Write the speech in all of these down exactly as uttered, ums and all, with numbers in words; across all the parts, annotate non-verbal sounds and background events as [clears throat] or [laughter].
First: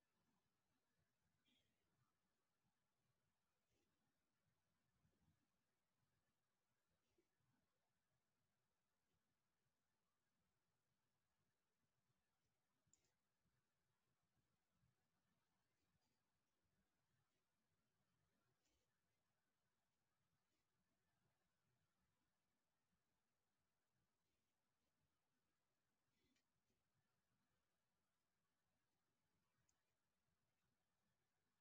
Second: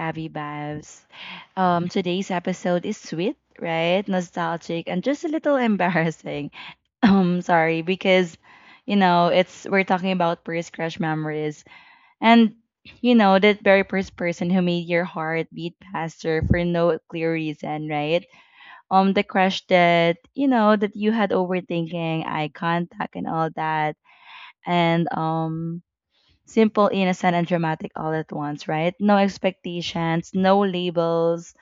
Abby Babs. Um, today's episode is sweet, right? Nostalgic and just a little embarrassing. [laughs] Um, sorry because you know it's we're talking about first crush memories, and you know that very first person who made your heart beat faster for no clear reason, right? Um, the crush that you know that you had, overthinking, eye contact, and all that, and um simple, innocent, and dramatic all at once, right? No expectations, no labels,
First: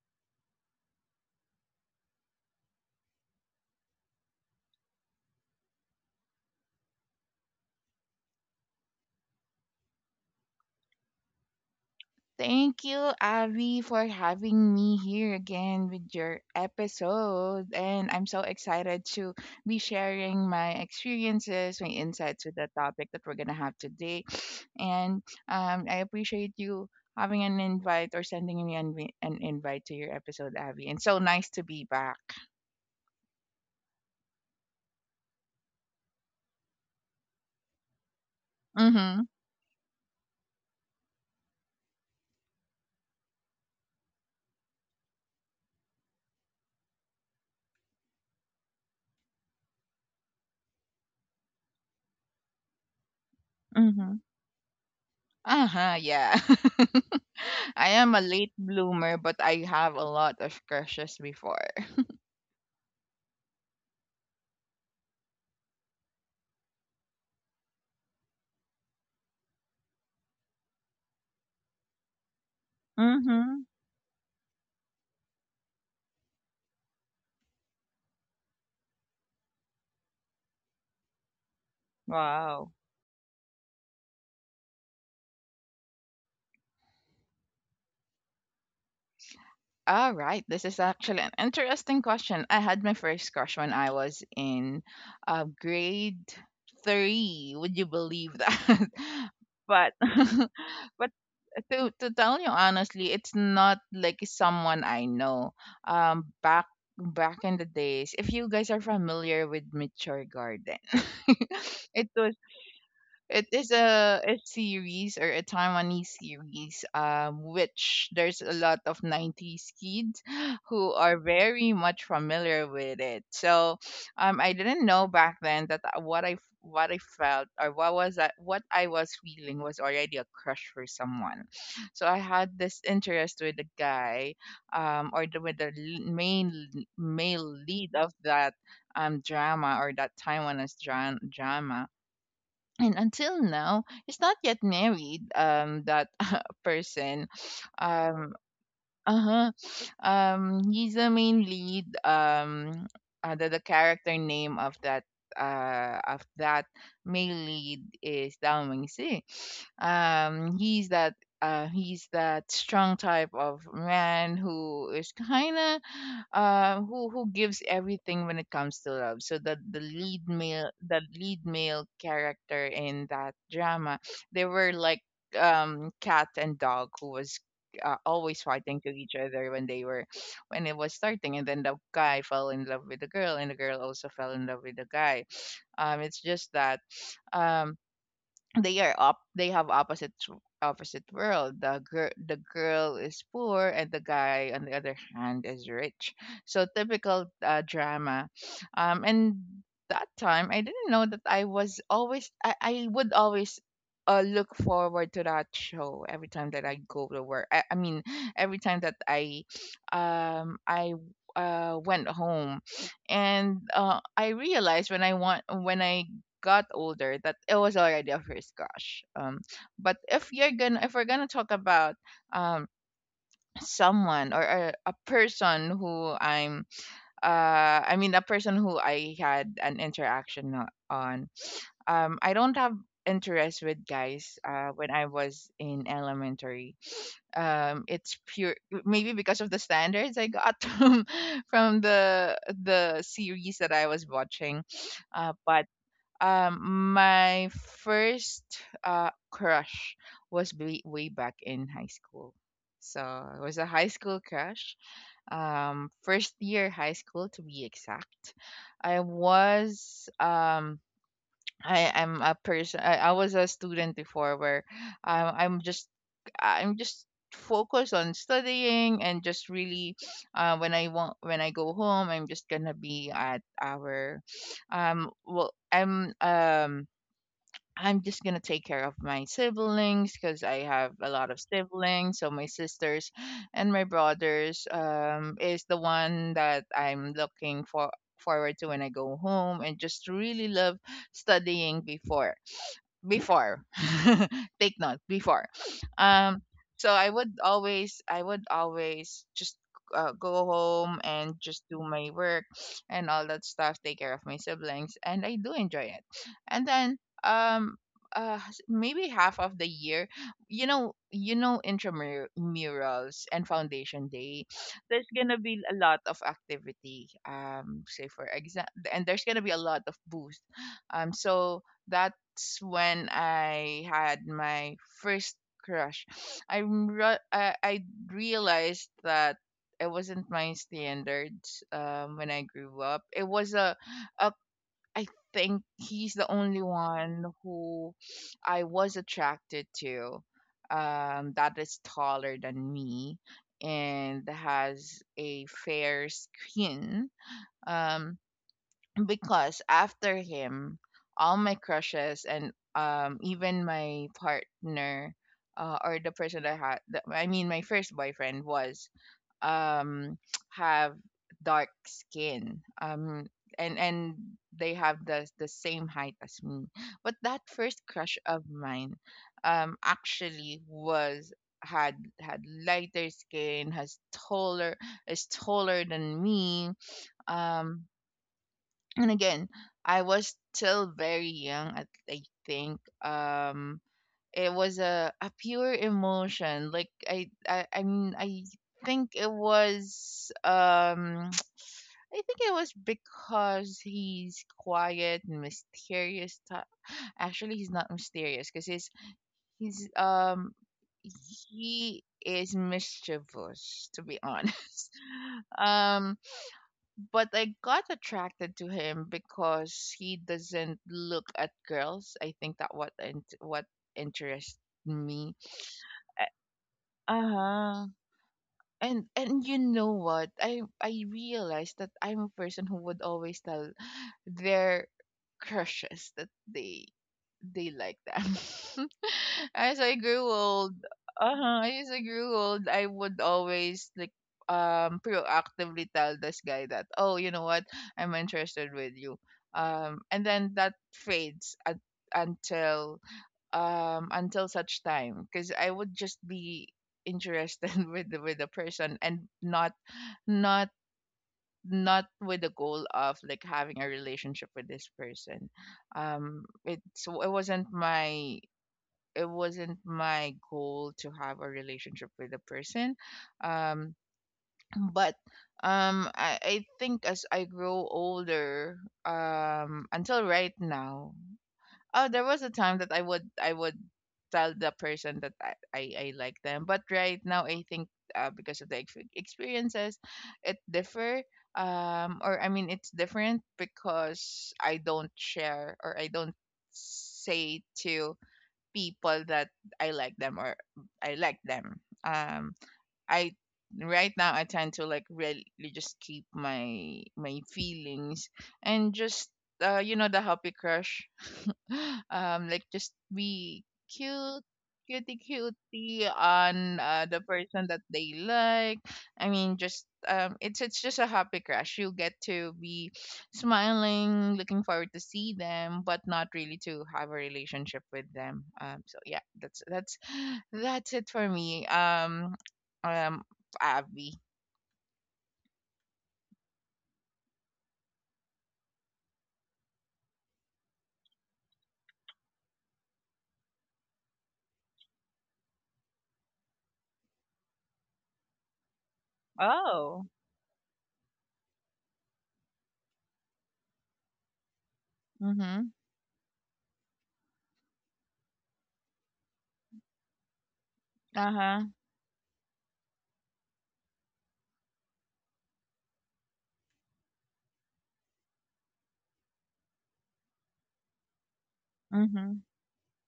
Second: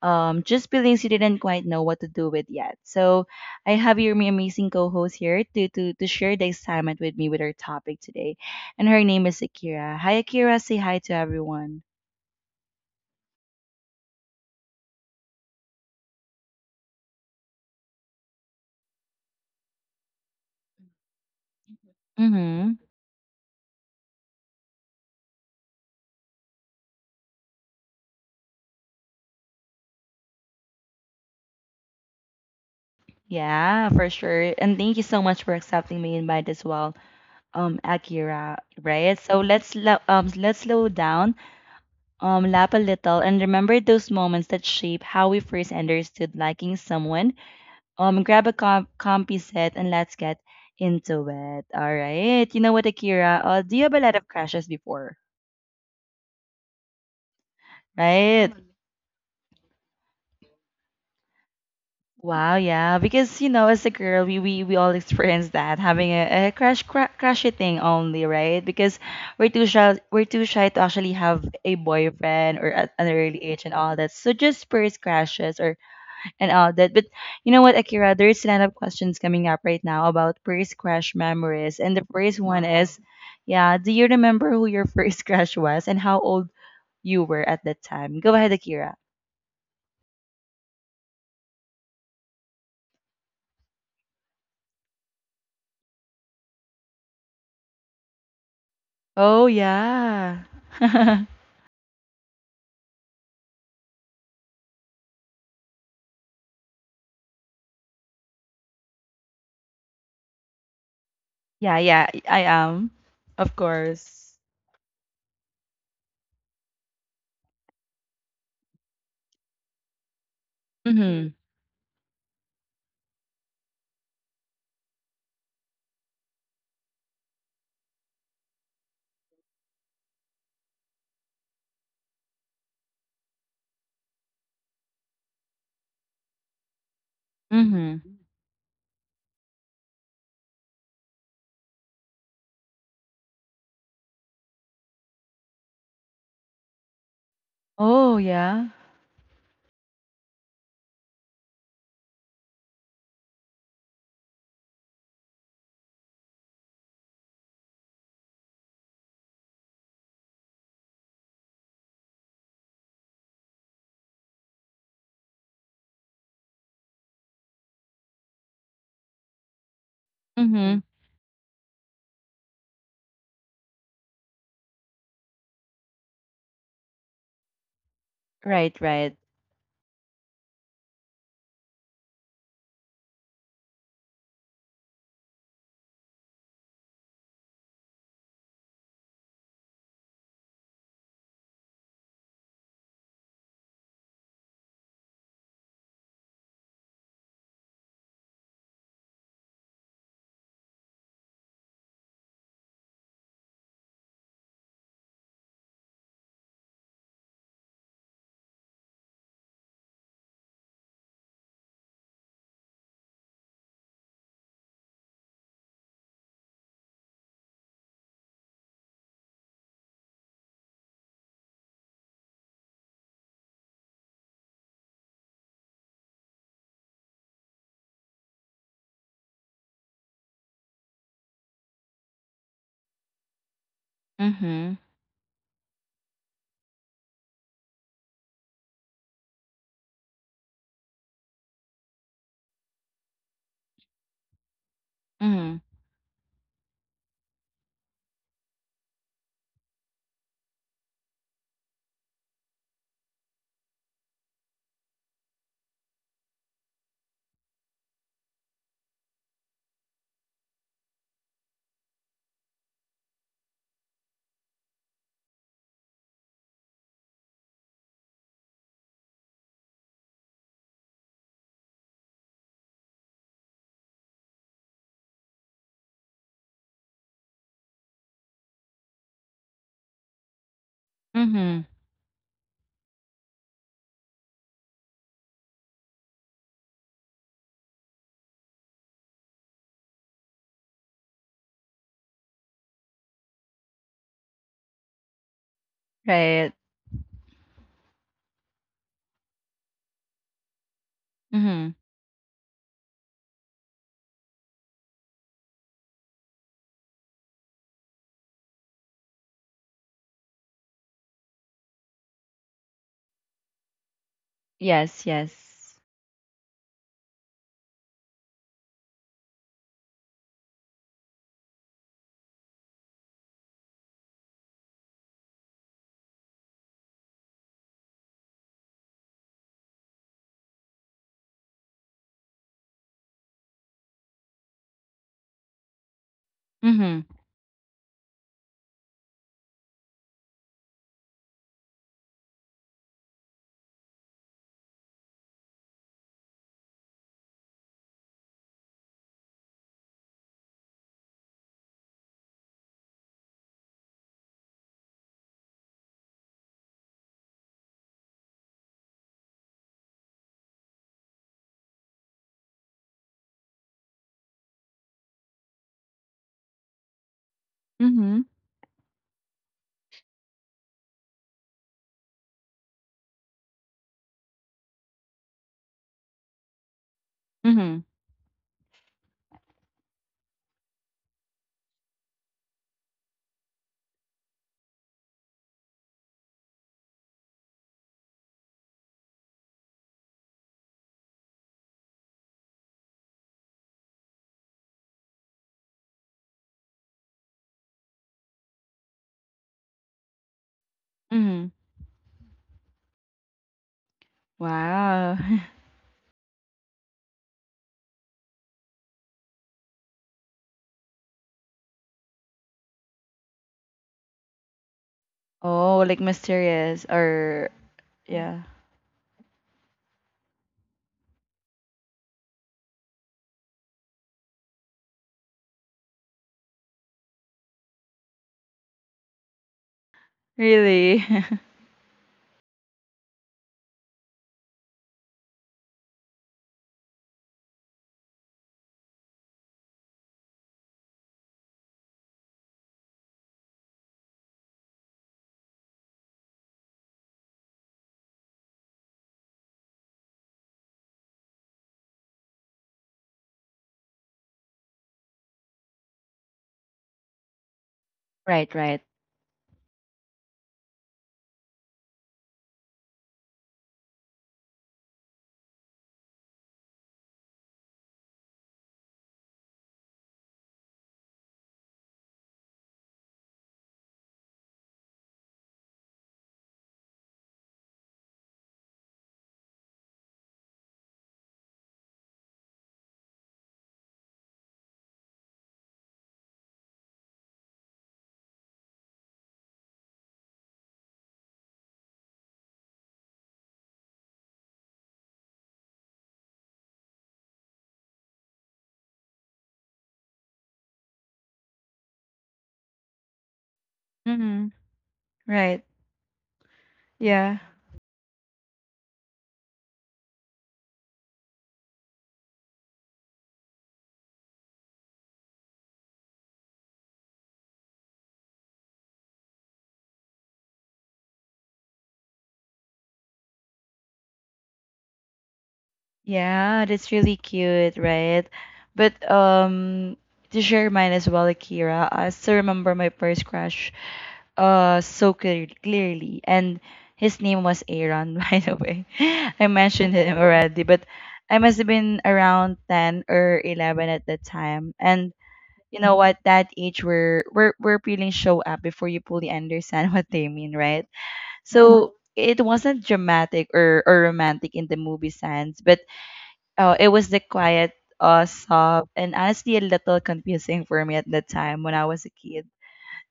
um, just feelings you didn't quite know what to do with yet. So I have your am- amazing co-host here to to to share the excitement with me with our topic today, and her name is Akira. Hi, Akira. Say hi to everyone. Thank you, Avi, for having me here again with your episode. And I'm so excited to be sharing my experiences, my insights with the Mm-hmm. topic that we're going to have today. [sniffs] And um, I appreciate you having an invite or sending me an, vi- an invite to your episode, Avi. And so nice to be back. Yeah, for sure. And thank you so much for accepting my invite as well, um, Akira. Right. Mm-hmm. So let's lo- um let's slow down, um, laugh a little, and remember those moments that shape how we first understood liking someone. Um, grab a com- comfy set and let's get into it. All right. You know what, Akira? Uh, do you have a lot Mm-hmm. of crashes before? Uh-huh, yeah. [laughs] I am a Right. late bloomer, but I have a lot of crushes before. Wow. Yeah. Because you know, as a girl, we we, we all experience that having a, a crush cra- crushy thing only, right? Because we're too shy. We're too shy to actually have a boyfriend or at an early age Mm-hmm. and all that. So just first crashes or and all that. But you know what, Akira? There's a lot of questions coming up right now about first crush memories. And the first one Wow. is, yeah, do you remember who your [laughs] first crush was and how old you were at that time? Go ahead, Akira. All right, this is actually an interesting question. I had my first crush when I was in uh, grade three. Would you believe that? Oh, [laughs] but yeah. [laughs] [laughs] but Yeah, to to tell you honestly, it's not like someone I know. Um, back back in the days, if you guys are familiar with Mature Garden, [laughs] yeah, it was I am. it Of is a, course. a series or a Taiwanese series, um, which there's a lot of nineties kids who are Mm very much familiar with it. So, um, I didn't know back then that I- what I what I felt, or what was that what I was feeling was already a crush for someone. So I had this interest with the guy, um, or the, with the l- main l- male hmm. lead Mm hmm. of that um drama, or that Taiwanese dra- drama. And until now he's not yet married, um that [laughs] person. Oh, um yeah. uh-huh. Um, he's the main lead. Um, uh, the, the character name of that uh of that male lead is Dao Mingxi. Um, he's that uh he's that strong type of man who is kind of, uh who who gives everything when it comes to love. So that, the lead Mm male hmm. the lead male character in that drama, they were like, um cat and dog, who was uh, always Right, fighting to right. each other when they were, when it was starting. And then the guy fell in love with the girl and the girl also fell in love with the guy. Um it's just that um they are up they have opposite tr- opposite world. The girl the girl is poor and the guy on the other hand is rich. So typical uh, drama. Um and that time I didn't know that i was always i, I would always uh, look forward to that show every time that I go to work I, I mean every time that I um I uh, went home. And uh, I realized when I want when I got older that it was already a first crush. Um, but if you're gonna if we're gonna talk about um someone, or a, a person who I'm uh I mean a person who I had an interaction o- on, um, I don't have interest with Mm guys uh hmm. when I was in elementary. Um, it's pure, maybe because of the standards I got [laughs] from from the the series that I was watching. Uh Mm but um My first uh crush was way, way back in high school. So it was a high school crush, um, first year high school to be exact. I was um I am a person, I, I was a student before where, um, I'm just I'm just focused on studying. And just really, uh, when I want when I go home I'm just gonna be at our, um well i'm um I'm just gonna take care of my siblings because I have a hmm. lot Mm of hmm. siblings. So my sisters and my brothers, um, is the one that I'm looking for forward to when I go home. And just really love studying before, before [laughs] take note, before. um Right. so I would always I would always just uh, go home and Mm just hmm. do my work and all that stuff, take care of my siblings, and I do enjoy it. And then um uh s- maybe half of the year, you know, you know intramurals and foundation day, Yes, there's gonna yes. be a lot of activity, um, say for example, and there's gonna be a lot of booth. Um so that's when I had my first crush. I re- I, I realized that it wasn't my standards, um, when I grew up. It was a, a, I think he's the only Mm hmm. one who I was attracted to, um, that is taller than me and has a fair skin. Um, because after him, all my crushes, and um even my partner, uh, or the person I had, the, I mean my first boyfriend, was um [tsk] have dark skin, um and and they have the the same height as me. But that first Mm hmm. crush of mine, um actually was, had had lighter skin, has taller is taller than me. Mm hmm. um and again, I was still very young. i, I think, um, it was a, a pure emotion. Like I, I i mean i think it was um [tsk] I think it was because he's quiet and mysterious type. Actually he's not mysterious, because he's he's um Mm hmm. he is mischievous, to be honest. Wow. [laughs] [laughs] Um, but I got attracted to him because he doesn't look at girls. I think that what int- what interests me. Oh, like mysterious Uh or huh. yeah. And and you know what? I I realized that I'm a person who would always tell their crushes that they they like them. [laughs] As I grew old, Really? [laughs] uh huh, as I grew old, I would always like, um, proactively tell this guy that, oh, you know what, I'm interested with you. Um, and then that fades at until um until such time because I would just be interested [laughs] with the, with the person, and not not not with the goal of like having a relationship with this person. Um it's it wasn't my Right, right. it wasn't my goal to have a relationship with a person. um but um I, I think as I grow older, um, until right now. Oh, there was a time that I would I would tell the person that I I, I like them, but right now I think, uh, because of the ex- experiences, it differ. Um, or I mean, it's different because I don't share, or I don't say to people that I like them, or I like them. Um, I Right now I tend to like, really just keep my my feelings, and just, uh, you know, the happy crush. [gasps] [laughs] Um, like just be cute, Mm-hmm. cutie Right. cutie on uh, the Yeah. person that they like. I mean just, um it's it's just a happy crush. You get to be smiling, looking forward to see them, but not really to have a relationship with them. Um so yeah, that's that's [gasps] [sighs] that's it for me. um um Abby. Yeah, that's really cute, right? But um to share mine as well, Akira, I still remember my first crush uh so clear- clearly. And his name was Aaron, [laughs] by the way. [laughs] I mentioned Oh. him already, but I must have been around ten or eleven at that time. And Mhm. you know, what that age where where where feelings show up before you fully understand [laughs] what they mean, right? Uh huh. So it wasn't dramatic or, or romantic in the movie sense, but uh, it was the quiet, uh soft, and honestly a little confusing for me at the time when I was a kid. Mhm.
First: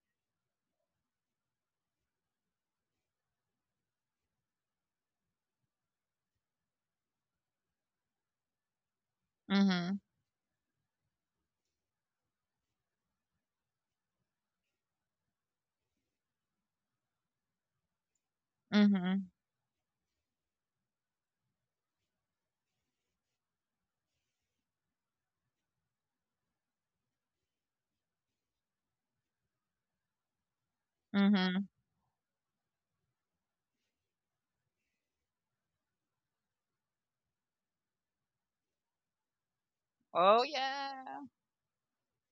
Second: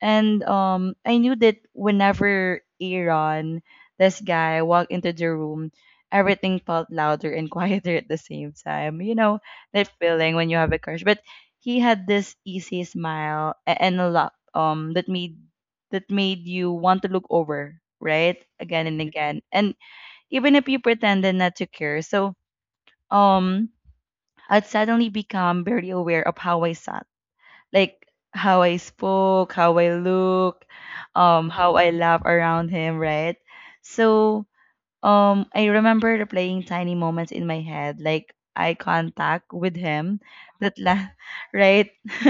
And um, I knew that whenever Aaron, this guy, walked into the room, everything felt louder and [laughs] quieter at the same time. You know, that Mhm. feeling when you have a crush. But he had this easy smile a- and a lot um that made that made you want to look over, right? Again and Mhm. again. And even if you pretended not to care. So um I'd suddenly become very aware of how I saw, like, how I spoke, how I look, um, Mhm. how I laugh around him, right? So um, I remember replaying tiny moments in my head, like eye contact with him, Oh that la- yeah. [laughs] right, [laughs]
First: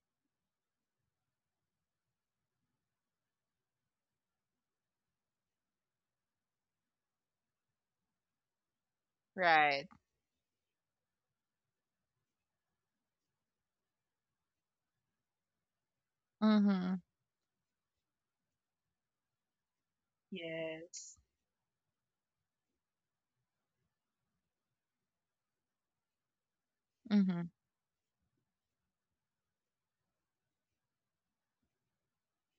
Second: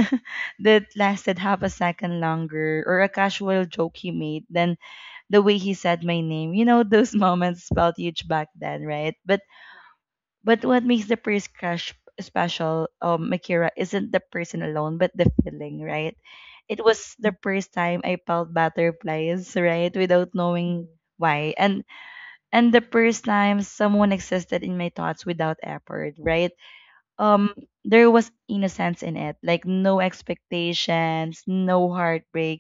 that lasted half a second longer, or a casual joke he made, then the way he said my name. You know, those [laughs] moments felt huge back then, right? But Right. but what makes the first crush special, um, Makira, isn't the person alone, but the feeling, right? It Mhm. was the first time I felt butterflies, right, without knowing Yes. why, and and the first time someone existed in my thoughts without effort, right? Mhm. Um, there was innocence in it, like no expectations, no heartbreak,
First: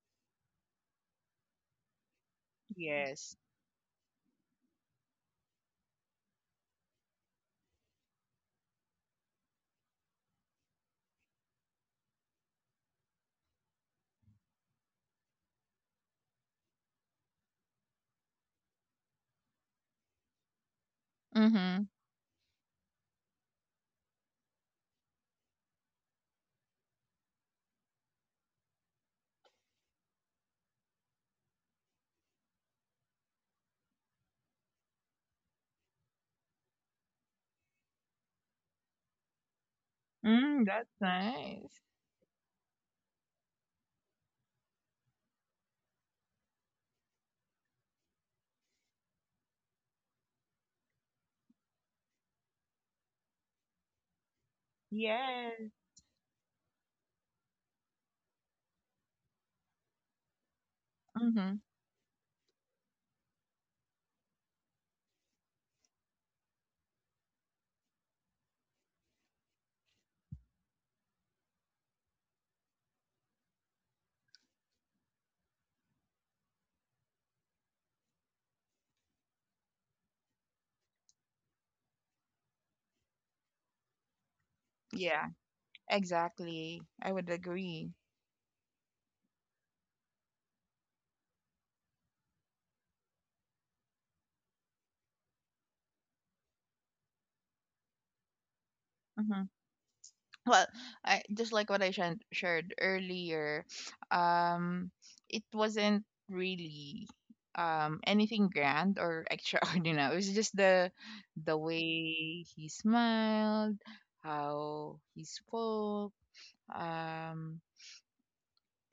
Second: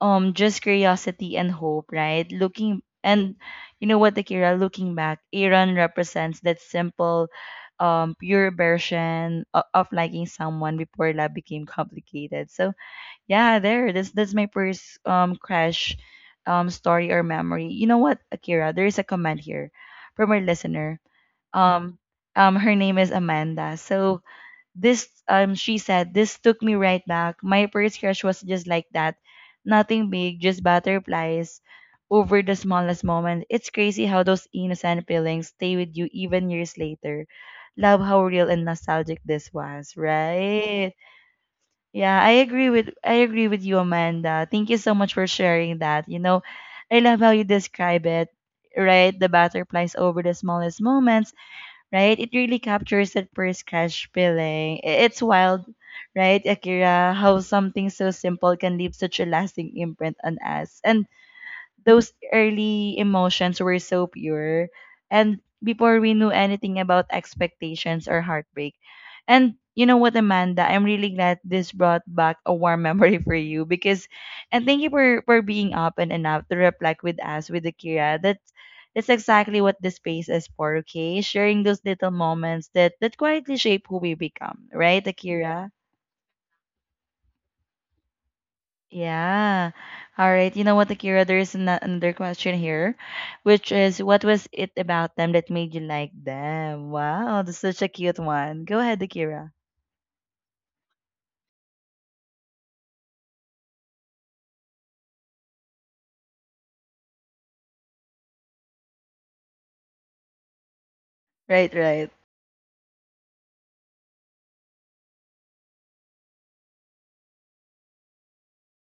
um just curiosity and hope, right? Looking and Yes. you know what, Akira, looking back, Iran represents that simple, um, pure version of, of liking someone before love became complicated. So yeah, there. That's that's my first um crash um story or memory. You know what, Akira, there is a comment here from our listener. Mhm. Um um Her name is Amanda. So this, um, she said, this took me right back. My first crush was just like that. Nothing big, just butterflies over the smallest moment. It's crazy how those innocent feelings stay with you even years later. Love how real and nostalgic this was, Mm, that's right? nice. Yeah, I agree with I agree with you, Amanda. Thank you so much for sharing that. You know, I love how you describe it, right? The butterflies over the smallest moments, right? It really captures that first crush feeling. I- It's wild, Yes. right, Akira, how something so simple can leave such a lasting imprint on us. And Mhm. those early emotions were so pure and before we knew anything about expectations or heartbreak. And you know what, Amanda, I'm really glad this brought back a warm [laughs] memory for you. Because and thank you for for being open enough to reflect with us with Akira. That's that's exactly what this space is for, okay, sharing those little moments that that quietly shape who we become, right, Yeah, Akira? exactly. I would agree. Yeah. All right. You know what, Akira? There's an- another question here, which is what was it about them that made you like them? Wow, that's such a cute one. Go ahead, Mhm. Akira. Well, I just like what I shan- shared earlier, um, it wasn't really um anything grand or [laughs] extraordinary. It was just the the Right, right. way he smiled, how he spoke. um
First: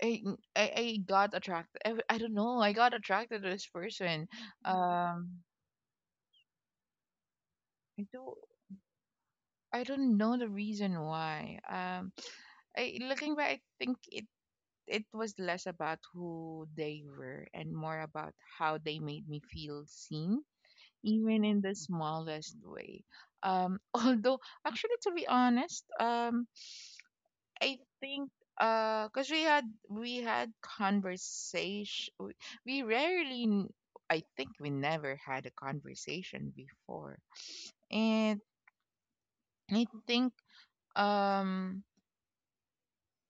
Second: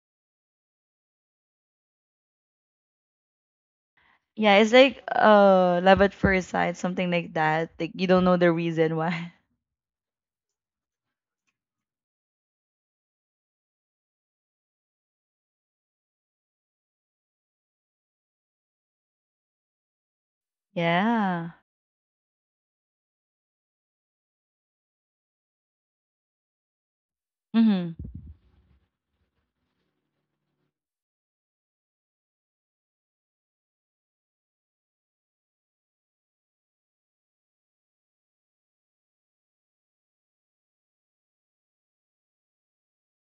I I I got attracted. I, I don't know. I got attracted to this person. Yeah, it's like Um, uh love at first sight, something like that. Like I you don't know don't the reason why. [laughs] I don't know the reason why. Um, I Looking back, I think it it was less about who they were, and more about how they made me feel seen, even Yeah. in the smallest way. Um, [laughs] although actually, to be honest, um, I Mm-hmm. think, uh, cause we had we had conversation. we we rarely n- I think we never had a conversation before. And I think, um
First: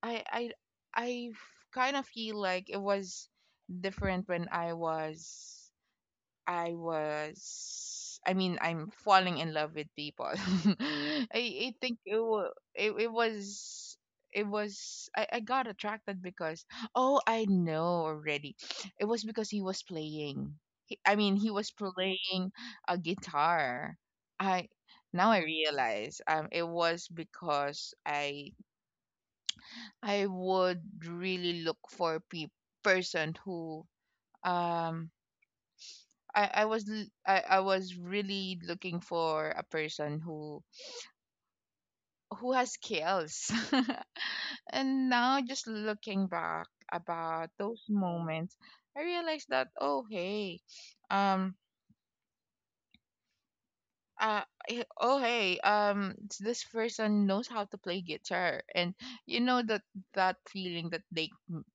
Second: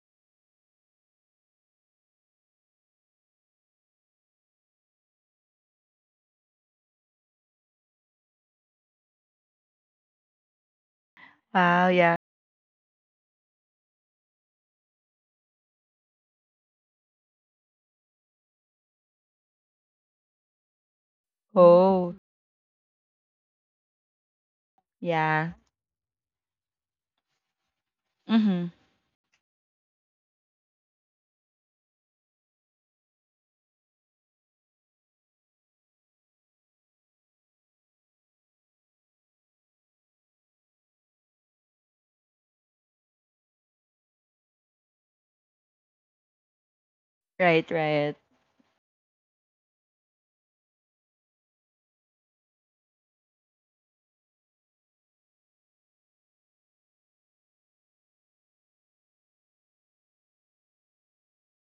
I I I kind of feel like it was different when I was I was, I mean, I'm falling in love with people. [laughs] I, I Wow, think yeah. it, wa- it it was, it was I, I got attracted because, oh, I know already. [sniffs] It was because he was playing. He, I mean he was Oh, playing a guitar. I Now I yeah. realize, um, it was because I Mm-hmm. I would really look for pe person who, um I, I was l- I, I was really looking for a person who who has skills. [laughs] And now just looking back about Right, those right. moments, I realized that, oh hey, um uh eh, oh hey, um s- this person knows how to play guitar. And you know that that feeling that they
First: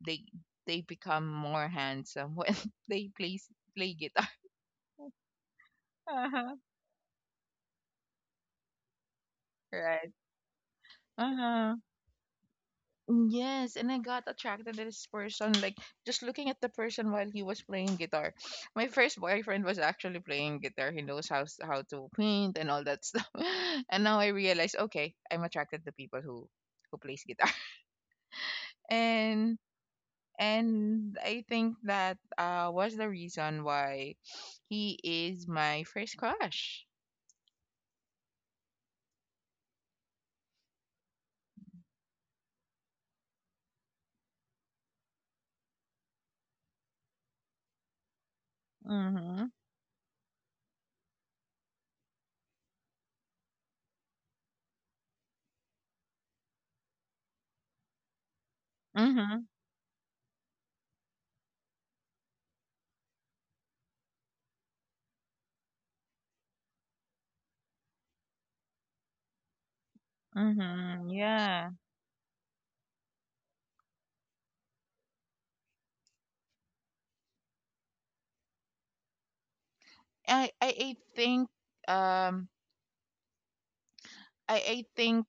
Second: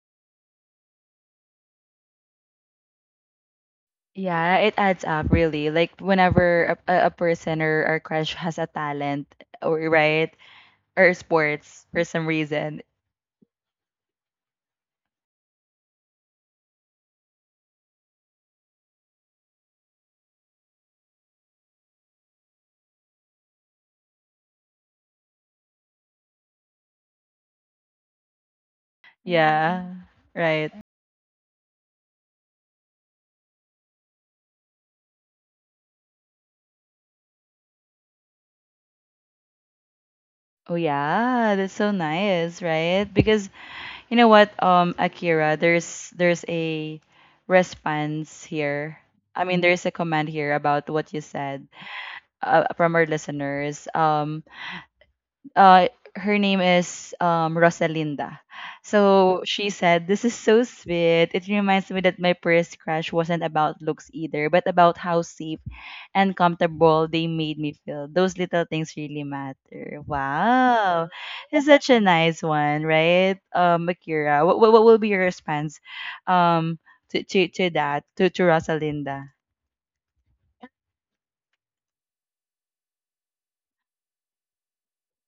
they they become more handsome when [laughs] they play play guitar. Yeah, it adds up really. Like [laughs] whenever a, a a person or a crush has a talent, or Right. right, or Uh-huh. sports for some reason. Yes, and I got attracted to this person, like just looking at the person while he was playing guitar. My first boyfriend was actually playing guitar. He knows how s- how to paint and all that stuff. [laughs] And now I realize, okay, I'm attracted to people who who plays guitar. [laughs] And Yeah. Right. and I think that uh was the reason why he is my first crush. Oh yeah, that's so nice, right? Because you know what, um, Akira, there's there's a response here. I Mhm. mean, there's a comment here about what you said, uh, from our listeners. Um, uh, Her name is um, Rosalinda. So Mhm. she said, this is so sweet. It reminds me that my first crush wasn't about looks either, but about how safe and comfortable they made me feel. Those little things really matter. Wow. Mhm. It's Yeah. such a nice one, right? Um, Akira, what, what, what will be your response, um, to, to, to that, to, to Rosalinda? I I, I think, um I I think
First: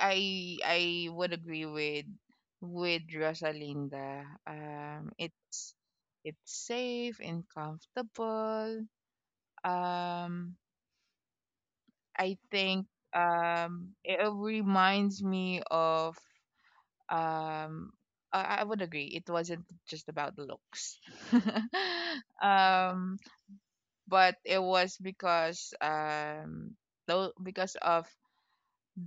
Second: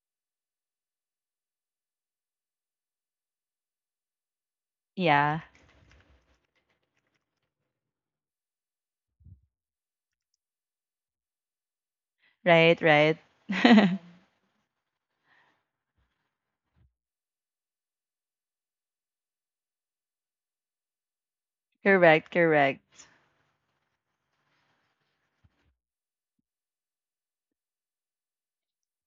I I would agree with with Rosalinda. Um, Yeah, it's it's safe and comfortable. Um, I right, think, right. um [laughs] it reminds me of, um. I I would agree. It wasn't just about the looks, [laughs] Correct, correct. um, but it was because um, though because of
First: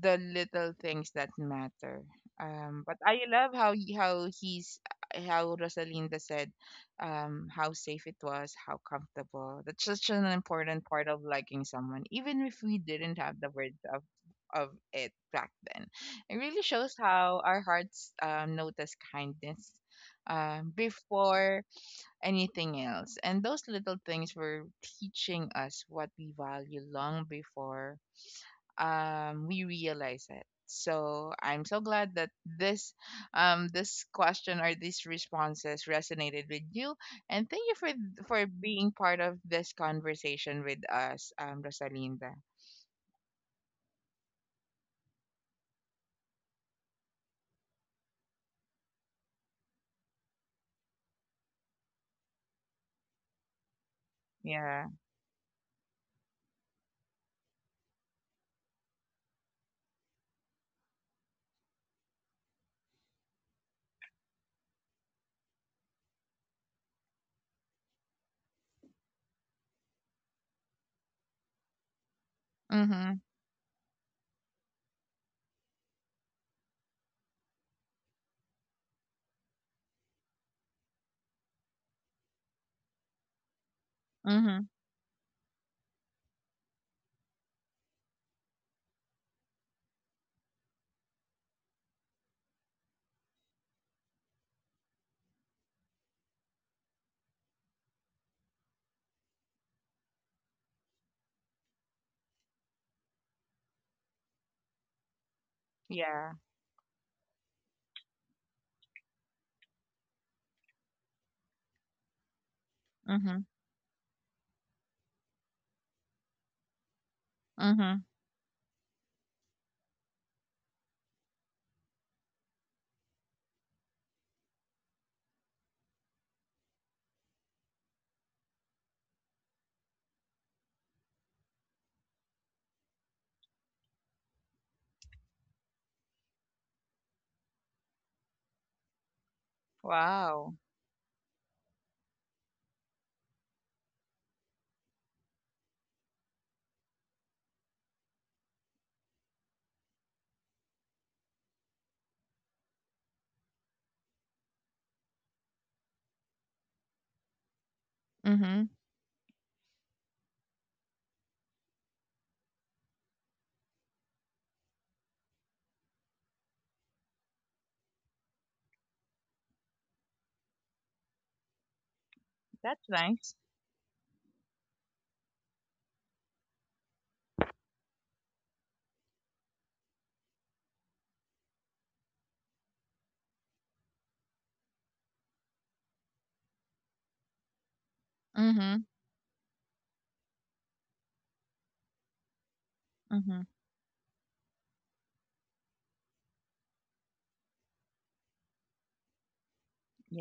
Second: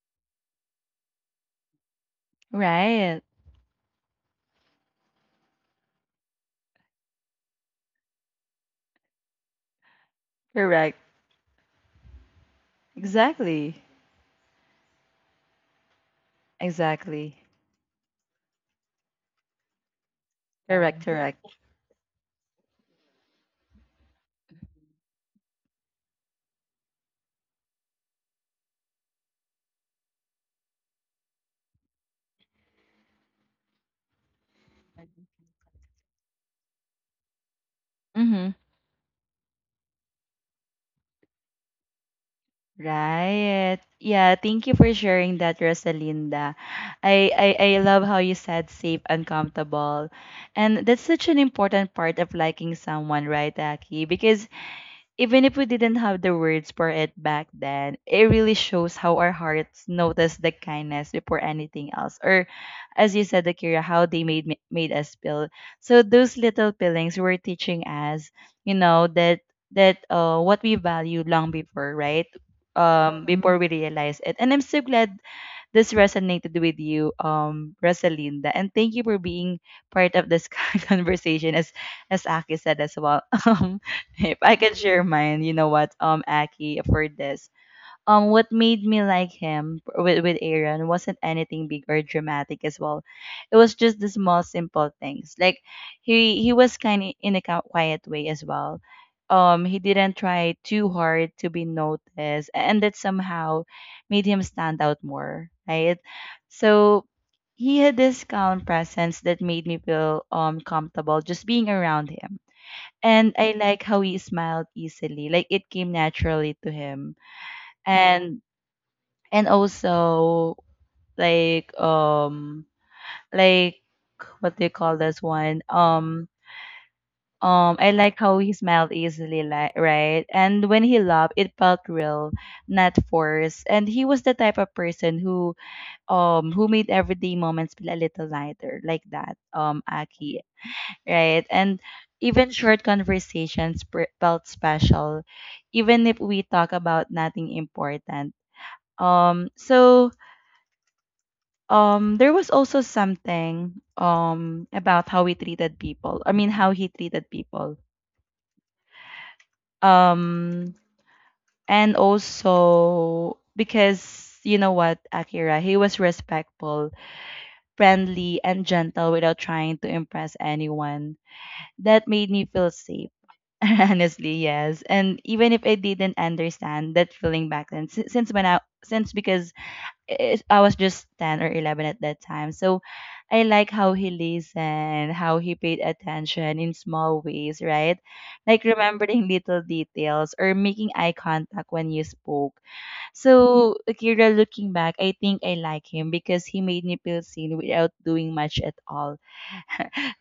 the little things that matter. Um, but I Right, love how he- how he's how Rosalinda said, um, how safe it was, how comfortable. That's such an important correct. part of liking someone, even if we didn't have the words Exactly. of of it back then. It really shows Exactly. how our hearts um, notice kindness um, Correct, correct. before anything else, and those little things were teaching us what we value long before, um, we realize it. So I'm so glad that this um, this question or these responses resonated with you, and thank you for for Mm-hmm. being part of this conversation with us, um, Rosalinda. Right. Yeah, thank you for sharing that, Rosalinda. I, I I love how you said safe, uncomfortable. And that's such an important part of liking someone, right, Aki? Because Yeah. even if we didn't have the words for it back then, it really shows how our hearts notice the kindness before anything else. Or, as you said, Akira, how they made me- made us feel. So those little feelings were teaching us, you know, that that uh, what we value long before, right? Mhm. Um, before we realize it. And I'm so glad this resonated with you, um, Rosalinda. And thank you for being part of this [laughs] conversation, as as Aki said as well. [laughs] Um, if I Mhm. can share mine, you know what, um, Aki, for this um what made me like him with with Aaron wasn't anything big or dramatic as well. It was just the small simple things. Like he he was kind of in a qui- quiet way as well. Um he didn't try too hard to be noticed and that somehow made him stand out more, right? Yeah. So he had this calm presence that made me feel um comfortable just being around him. And Mhm. I like how he smiled easily, like it came naturally to him. Mhm. and and also like um like what do you call this one um um I like how he smiled easily, like right, and when he laughed it felt real, not forced. And he was the type of person who um who made everyday moments feel a little lighter, like that, um Aki, Wow. right? And even short conversations pre- felt special, even if we talk about nothing important. um so um there was also something um about how we treated people I mean how he treated people, Mhm. um and also because you know what, Akira, he was respectful, friendly, and gentle without trying to impress anyone. That made me feel That's safe. nice. [laughs] Honestly, yes. And even if I didn't understand that feeling back then, si- since when I since because it, I was just ten or eleven at that time. So I like how he listened, how he paid attention in small ways, right? Like Mhm. remembering little details or making eye contact when you spoke. Mhm. So, Akira, looking back, I think I like him because he made me feel seen without doing much at all.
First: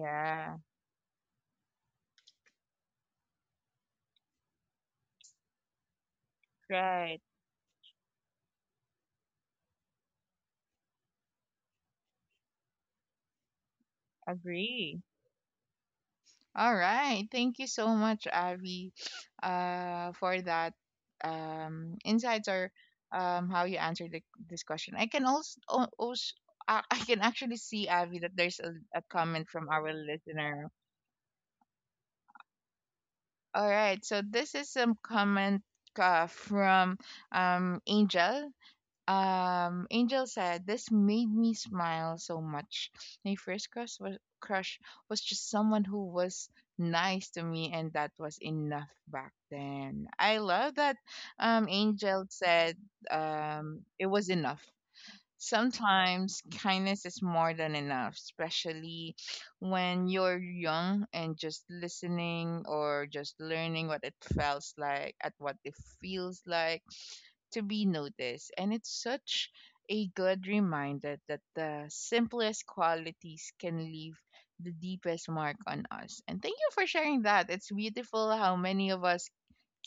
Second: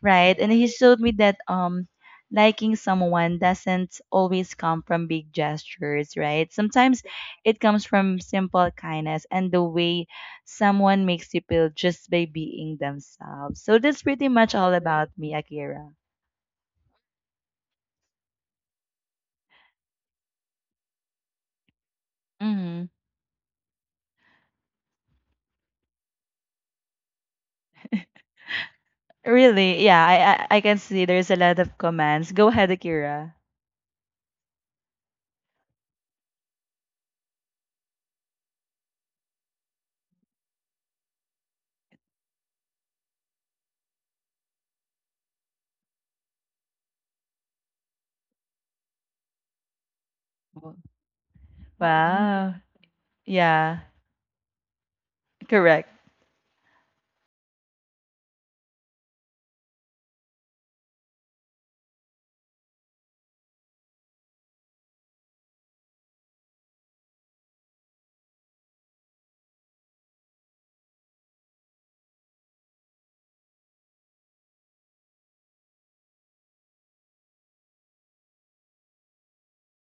Right. And he showed me that um liking someone doesn't always come from big gestures, right? Sometimes Right. it comes from simple kindness and the way someone makes you feel just by being themselves. So that's pretty much all Agree. about me, Akira. All right. Thank you so much, Avi, uh, for that um, insights or Hmm. um, how you answered the, this question. I can also, also I I can actually see, Avi, that there's a, a comment from Really? our Yeah, I, I I listener. can see there's a lot of comments. Go ahead, Akira. All right. So this is some comment uh, from um, Angel. Um, Angel said, "This made me smile so much. My first crush was, crush was just someone who was nice to me, and that was enough back then." I Wow. love that, um, Angel Wow. said, Yeah, um, it was enough. correct. Sometimes kindness is more than enough, especially when you're young and just listening or just learning what it feels like, at what it feels like to be noticed. And it's such a good reminder that the simplest qualities can leave the deepest mark on us. And thank you for sharing that. It's beautiful how many of us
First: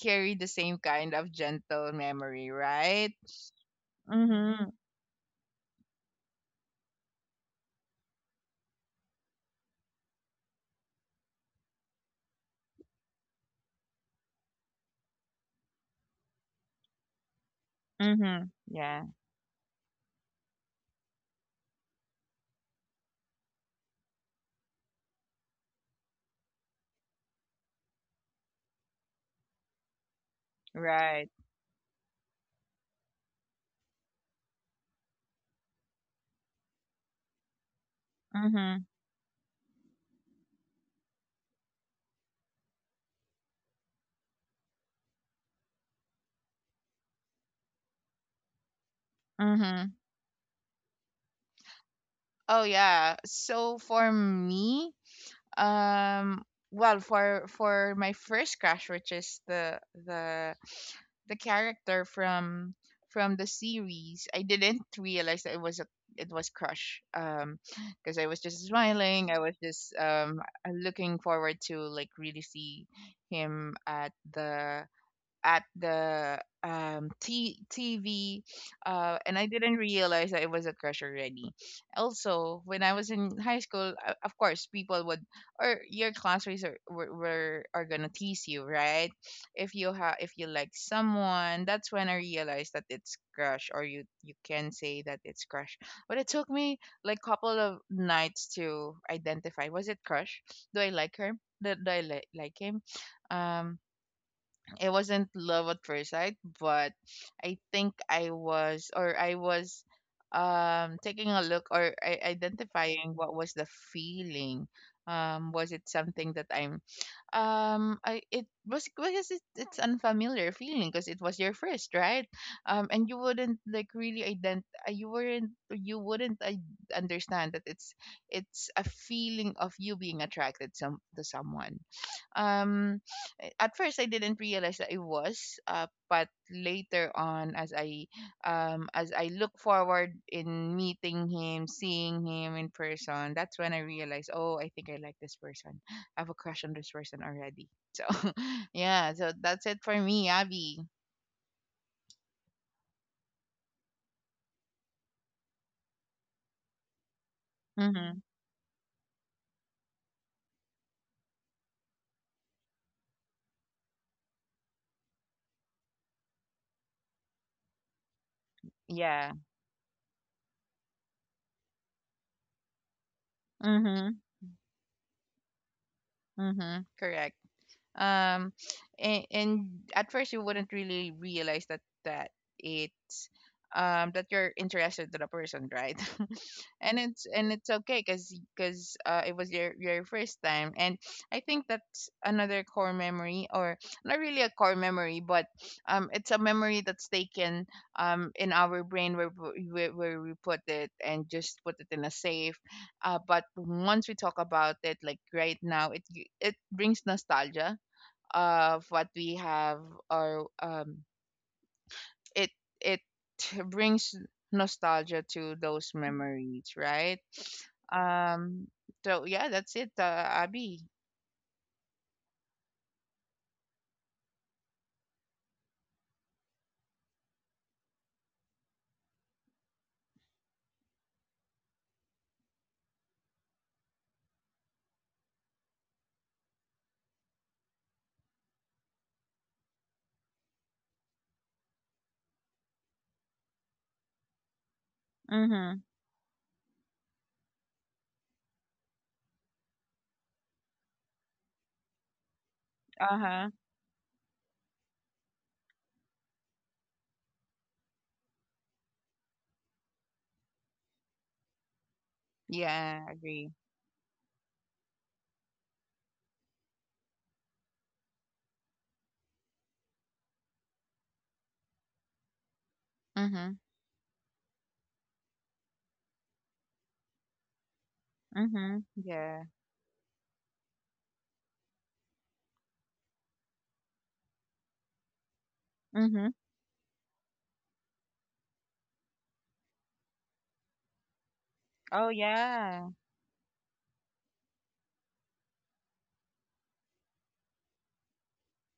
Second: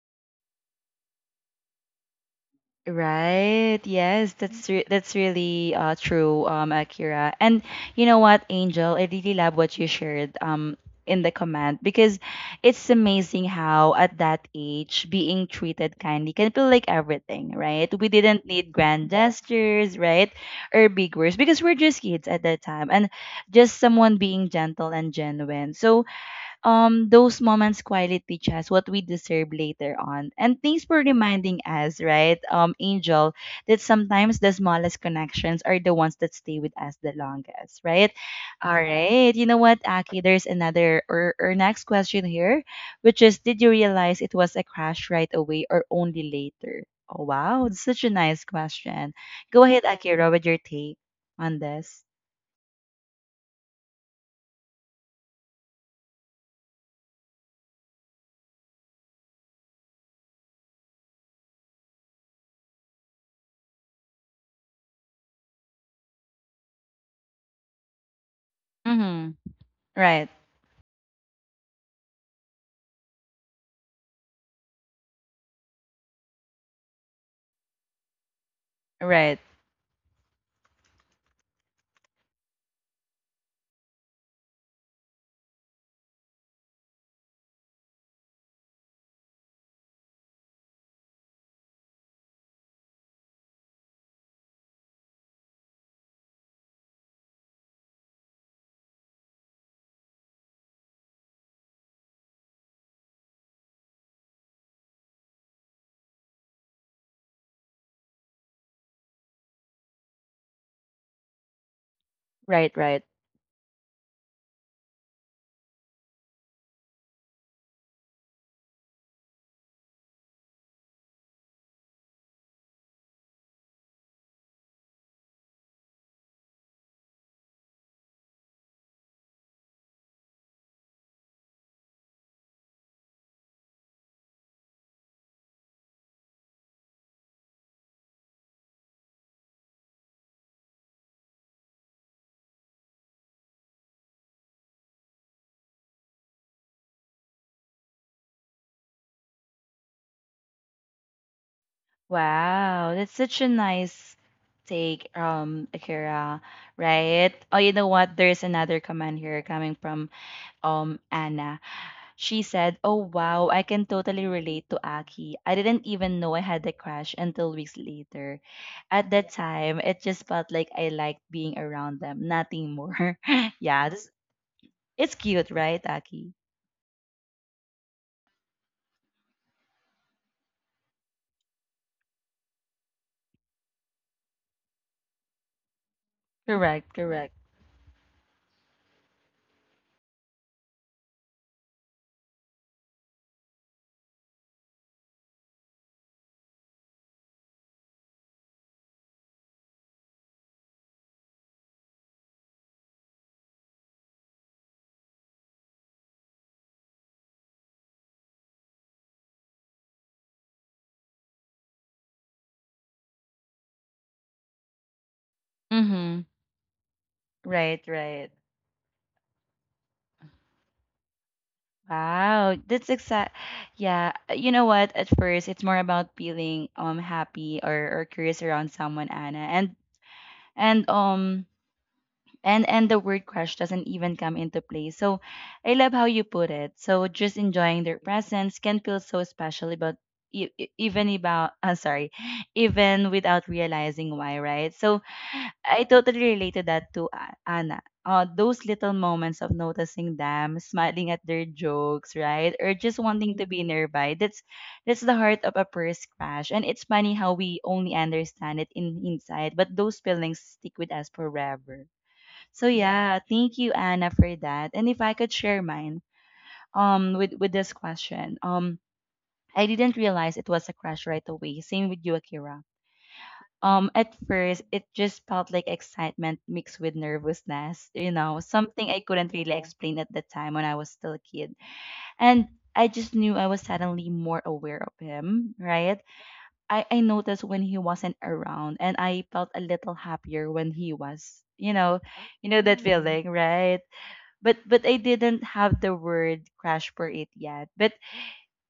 carry the same kind of gentle memory, right? Right. Yes, that's Mm-hmm. re- that's really uh, true, um, Akira. And you know what, Angel, I really love what you shared um in the comment because it's amazing how at that age being treated kindly can feel like everything, right? We Mm-hmm. didn't need Yeah. grand gestures, right, or big words because we're just kids at that time, and just someone being gentle and genuine. So um those moments quietly teach us what we deserve later on. And thanks for Right. reminding us, right, um, Angel, that sometimes the smallest connections are the ones that stay with us the longest, right? All Mhm. right. You know what, Aki, there's another or, or next question here, which is did you realize it was a crash right away or only later? Oh wow, that's such a nice question. Go ahead, Mhm. Akira, with your take on this. Oh yeah. So for me, um, well, for for my first crush, which is the the the character from from the series, I didn't realize that it was a it was crush. Um because I was just smiling, Mm-hmm. I was just Right, um looking forward to like really see him at the at the um t- TV, uh and I right, didn't realize that it was a crush already. Also, when I was in high school, uh, of course, people would or your classmates are were, were are gonna tease you, right? If you have if you like someone, that's when I realized that it's crush, or you you can say that it's crush. But it took me like couple of nights to identify, was it crush? Do I like her? Do, do I li- like him? Um, it wasn't love at first sight, but I think I was or I was um taking a look or I- right, right. identifying what was the feeling. Um, was it something that I'm um I, it was because it, it's unfamiliar feeling because it was your first, right, um, and you wouldn't like really ident uh, you weren't you wouldn't I- understand that it's it's a feeling of you being attracted some to someone, um, a- at first I didn't realize that it was uh, but later on, as I um, as I look forward in meeting him, seeing him in person, that's when I realized, oh, I think I like this person. I have a crush on this person already. So [laughs] yeah, so that's it for me, Abby. Wow, that's such a nice take, um, Akira, right? Oh, you know Mm-hmm. what? There's another comment here coming from um Anna. She said, "Oh wow, I can totally relate to Aki. I didn't even know I had the crush until weeks later. At Yeah. that time, it just felt like I liked being around them, nothing more." [laughs] Yeah, Mm-hmm. this, it's cute, right, Aki? Mm-hmm. Correct. um and, and at first you wouldn't really realize that that it's, um, that you're interested in the person, right? [laughs] And Correct, it's, correct. and it's okay, because because uh, it was your your first time. And I think that's another core memory, or not really a core memory, but um, it's a memory that's taken, um, in our brain where we- where, where we put it and just put it in a safe, uh, but once we talk about it like right now, it it brings nostalgia of what we have, or um, it it brings nostalgia to those Mm-hmm. memories, right? Right, right. Um, so yeah, that's it, uh, Abby. Wow, that's exact. Yeah, uh, you know what? At first, it's more about feeling um happy or, or curious around someone, Anna, and and um and and the word crush doesn't even come into play. So I love how you put it. So just enjoying their presence can feel so special about e- e- even about [laughs] I'm sorry even without realizing why, right? So Mm-hmm. I totally related that to A- anna, uh, those little moments of noticing them, smiling at their jokes, right, or just wanting Uh-huh. to be nearby. That's that's the heart of a first crush, and it's funny how we only understand it in hindsight, but those feelings stick with us forever. So Yeah, I yeah, agree. thank you, Anna, for that. And if I could share mine um with with this question. Um I didn't realize it was a crush right away. Same with you, Akira. Mm-hmm. Um at first it just felt like excitement mixed with nervousness, you know, Mm-hmm. something I Yeah. couldn't really, yeah, explain at the time when I was still a kid. And I just knew I was suddenly more aware of him, right? Mm-hmm. I, I noticed when he wasn't around, and I felt a little happier when he was. You know, Oh you know that yeah. Mm. feeling, right? but but I didn't have the word crash for it yet. But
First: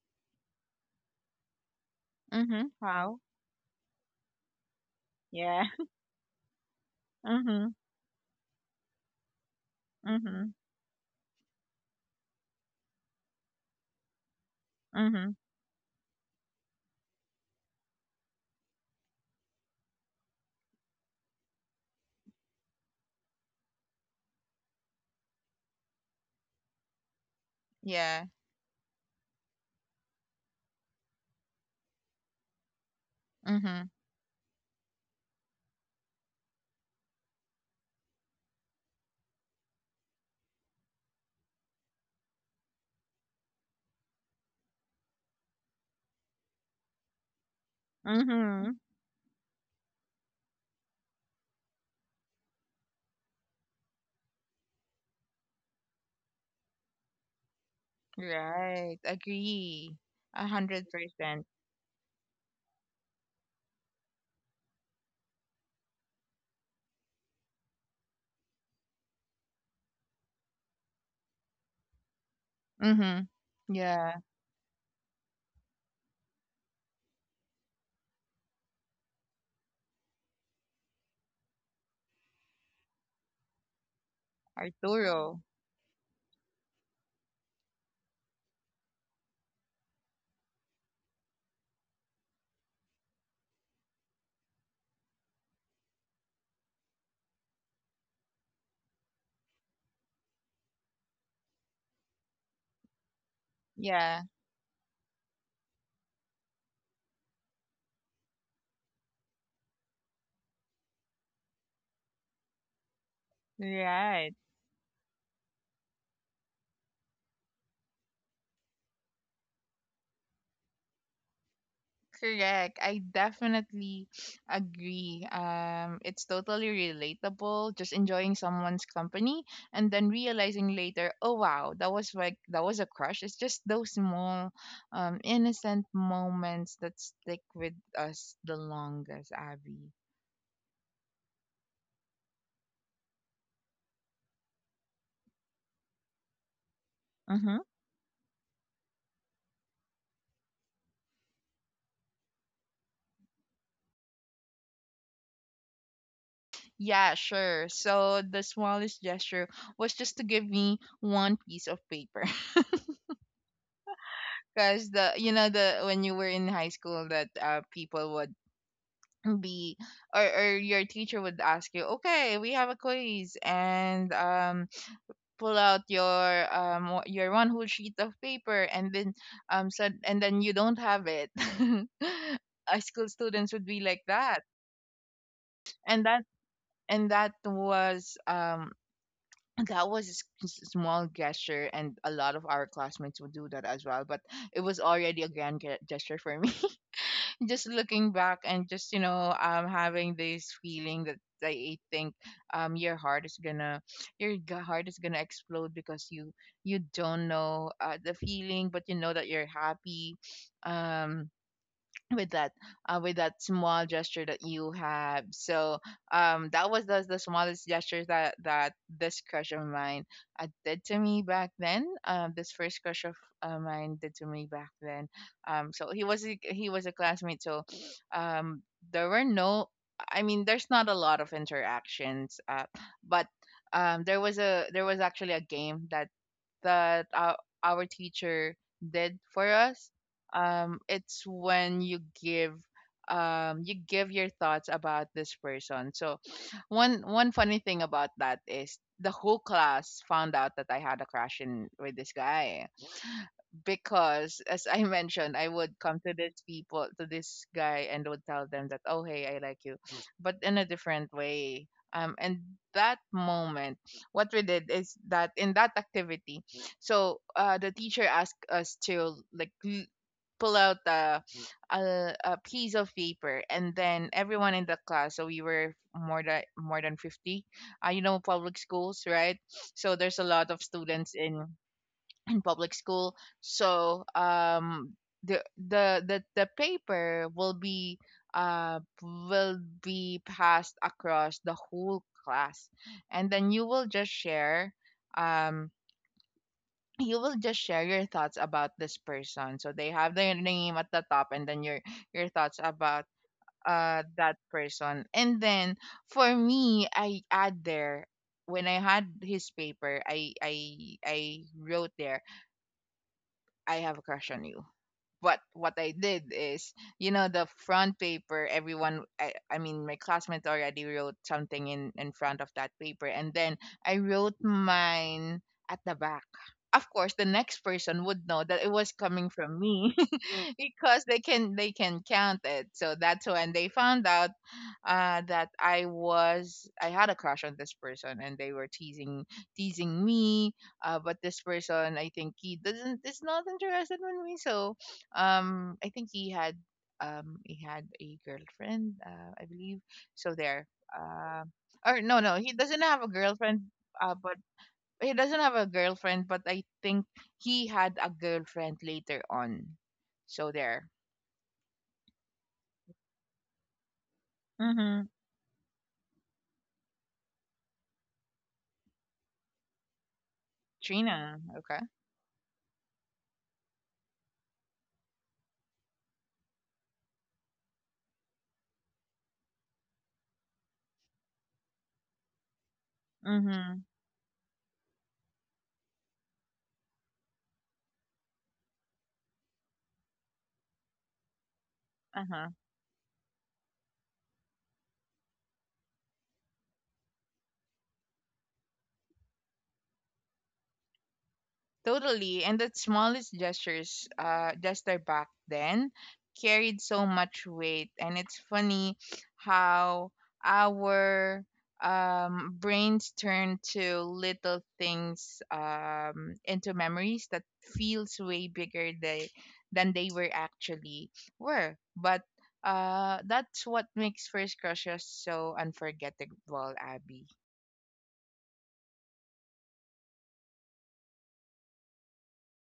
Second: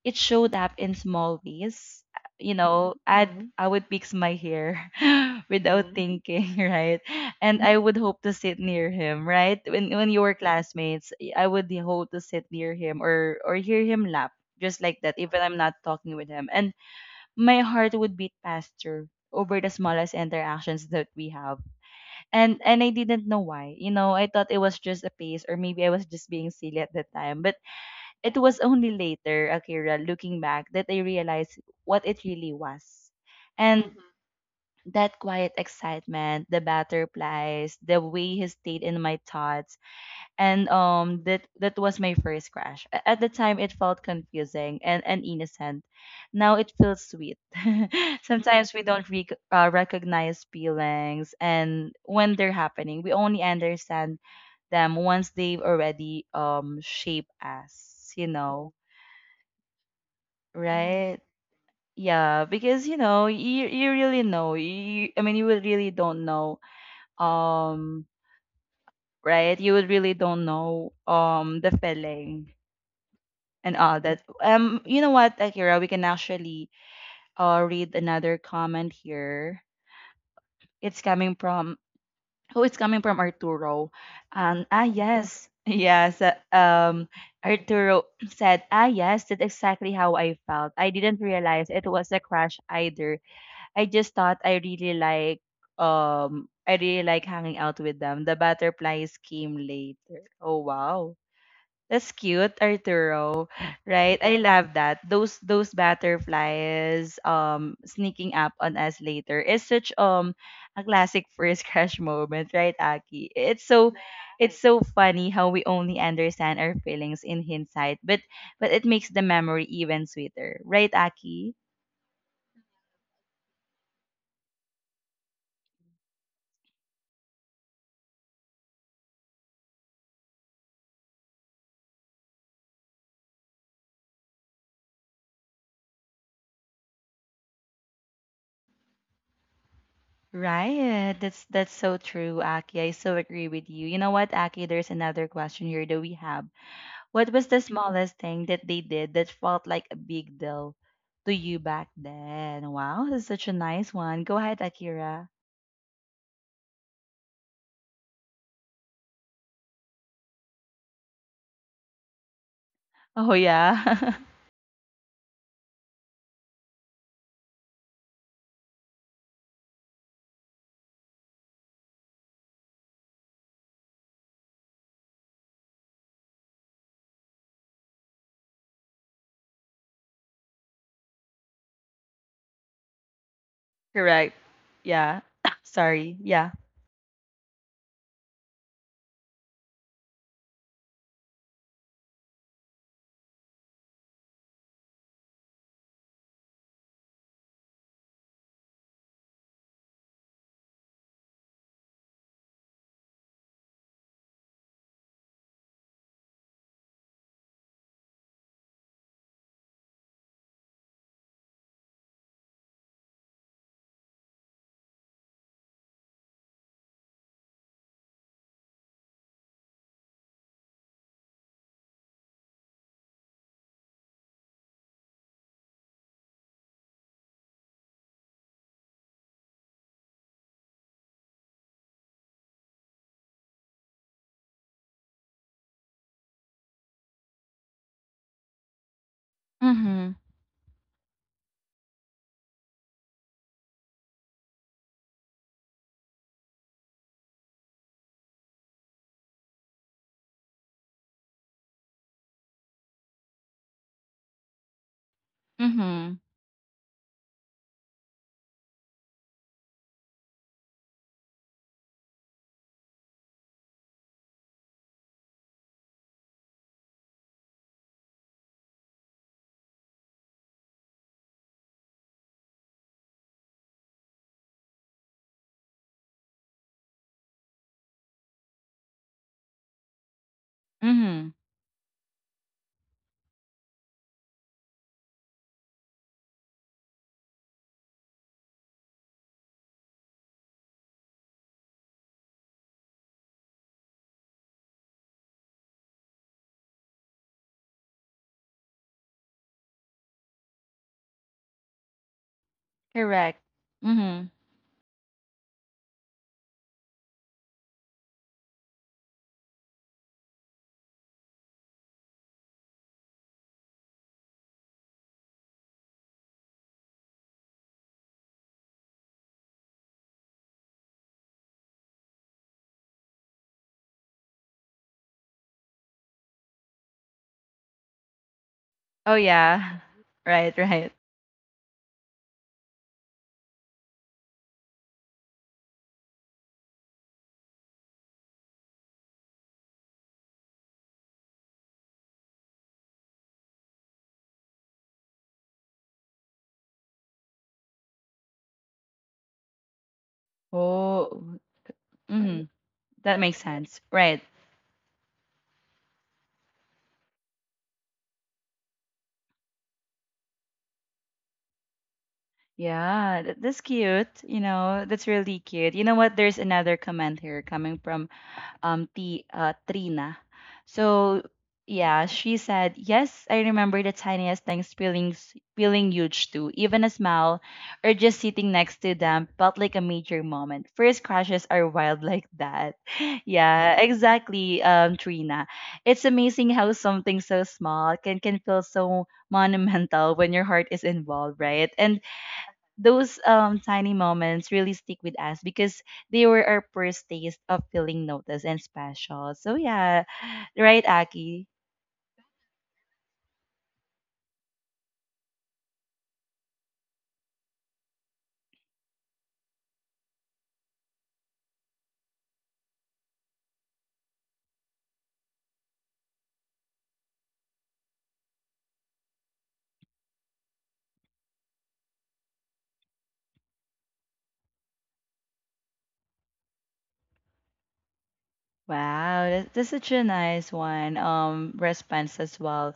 it showed up in small ways. Uh, You Mm-hmm. know, Wow. I'd I would fix my hair [laughs] Yeah. without thinking, [laughs] right? [laughs] And Mm-hmm. I would hope to sit near him, right? When when you were Mm-hmm. classmates, y- I would hope to sit near him or or hear him laugh just like that, Mm-hmm. even I'm not talking with him. And my heart would beat faster over the smallest interactions that we have, and and I didn't know why. You know, I thought it was just a phase, or maybe I was just being silly at the time. But Yeah. it was only later, Akira, looking back, that I realized what it really was, Mm-hmm. and, mm-hmm, that quiet excitement, the butterflies, the way he stayed in my thoughts. And um that that was my first crush. A- at the time it felt confusing and, and innocent. Now it feels sweet. [laughs] Mm-hmm. Sometimes we don't rec uh, recognize feelings and when they're happening. We only understand them once they've already um shaped us, you know? Right. Agree. a Mm-hmm. hundred Right. percent Yeah, because you know you, you really know, you, I mean, you would really don't know, um right, you would really don't know um the feeling Mm-hmm. and all Yeah. that. Um, you know what, Akira, we can actually uh read another comment here. It's coming from, who? It's coming from Arturo. And ah Arturo. yes. [laughs] Yes, uh, um Arturo said, "Ah yes, that's exactly how I felt. I didn't realize it was a crush either. I just thought I really like um I really like hanging out with them. The butterflies came later." Oh wow. That's cute, Arturo. Right? Yeah, I love that. Those those butterflies um sneaking up on us later is such um a classic [laughs] first crush moment, right, Aki? It's so right. it's so funny how we only understand our feelings in hindsight, but but it makes the memory even sweeter, right, Aki? Correct. I definitely agree. Um, it's totally relatable. Just enjoying someone's company and then realizing later, oh wow, that was like that was a crush. It's just those small, um, innocent moments that stick with us the longest, Abby. Right. That's that's so true, Aki. I so agree with you. You know what, Aki? There's another question here that we have. What was the Mm-hmm. smallest thing that they did that felt like a big deal to you back then? Wow, that's such a nice one. Go ahead, Akira. Yeah, sure. So the smallest gesture was just to give me one piece of paper. Oh yeah. Because, the you know, the when you were in high school, that uh, people would be, or, or your teacher would ask you, okay, we have a quiz, and um, pull out your um wh- your one whole sheet of paper, and then um, said, and then you don't have it. [laughs] High school students would be [laughs] like Correct. that. Yeah. [coughs] and Sorry. that Yeah. and that was um, that was a s- s- small gesture, and a lot of our classmates would do that as well, but it was already a grand ge- gesture for me, just looking back, and just, you know, um, having this feeling that I think, um, your heart is gonna, your g- heart is gonna explode, because you you don't know, uh, the feeling, but you know that you're happy um with that, uh, with that small gesture that you have. So um, that was the, the smallest gesture that that this crush of mine, uh, did to me back then, um, this first crush of uh, mine did to me back then. Um, so he was a, he was a classmate, so um, there were no, I mean, there's not a lot of interactions, uh, but um, there was a, there was actually a game that that our, our teacher did for us, Mhm. um. It's when you give, um, you give your thoughts about this person. So one one funny thing about that is the whole class found out that I had a crush in with this guy, because as I [laughs] mentioned, I would come to Mhm. these people, to this guy, and would tell them that, oh hey, I like you, but in a different way, um. And that moment, what we did is that in that activity, so uh, the teacher asked us to like l- pull out a, a a piece of paper, and then everyone in the class. So we were more than more than fifty. Uh, you know public schools, right? So there's a lot of students Mhm. in in public school. So um, the the the, the paper will be uh, will be passed across the whole class, and then you will just share, um, you will just share your thoughts about this person. So they have their name at the top, and then your your thoughts about Correct. uh, Mhm. that person. And then for me, I add there, when I had his paper, I I I wrote there, I have a crush on you. What what I did is, you know, the front paper. Everyone, I, I mean, my classmates already wrote something in in front of that paper, and then I wrote mine at the back. Of course, the next person would know that it was Oh coming from yeah. me [laughs] Right, [laughs] right. because they can they can count it. So that's when they found out uh, that I was I had a crush on this person, and they were teasing teasing me. Uh, but this person, I think he doesn't is not interested in me, so um, I think he had um, he had a girlfriend, uh, I believe. So there. Oh. Uh, or no, no, Mhm. he doesn't have a That makes girlfriend. sense. Uh, Right. but he doesn't have a girlfriend. But I think he had a girlfriend later on. So there. Yeah, th- that's cute. You know, that's Mhm. really cute. You know what? There's another comment here coming from um T uh Trina. So Trina. Okay. yeah, she said, "Yes, I remember the tiniest things feeling s- feeling huge too. Even a smile or just sitting next to them felt like a major moment. First crashes are wild like that." [laughs] Yeah, Mhm. exactly, um, Trina. It's amazing how something so small can can feel so monumental when your heart is involved, right? And Uh. those um tiny moments really stick with us because they were our first taste of feeling noticed and special. So yeah, right, Aki. Totally. And the smallest gestures, uh, gesture back then carried so much weight. And it's funny how our um, brains turn to little things um, into memories that feels way bigger they, than they were actually were. But uh, that's what makes first crushes so unforgettable, Abby. Wow, that- that's such a nice one. Um, response as well,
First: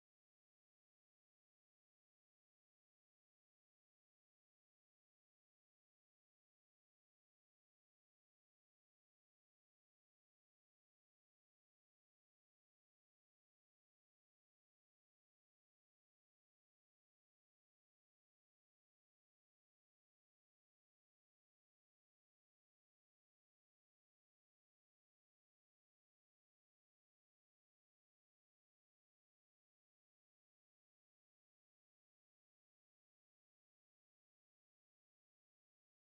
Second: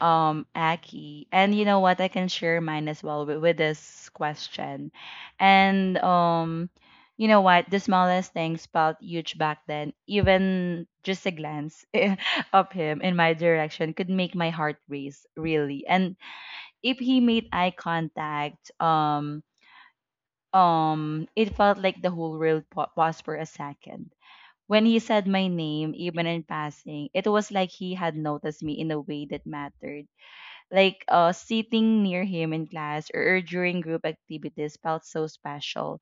um, Aki. And you know what? I can share mine as well with, with this question. And um, you know what? The smallest things felt huge back then. Even just a glance [laughs] of him in my direction could make my heart race, really. And if he made eye contact, um, um, it felt like the whole world pa- paused for a second. When he said my name, even in passing, it was like he had noticed me in a way that mattered. Like, uh, sitting near him in class or during group activities felt so special,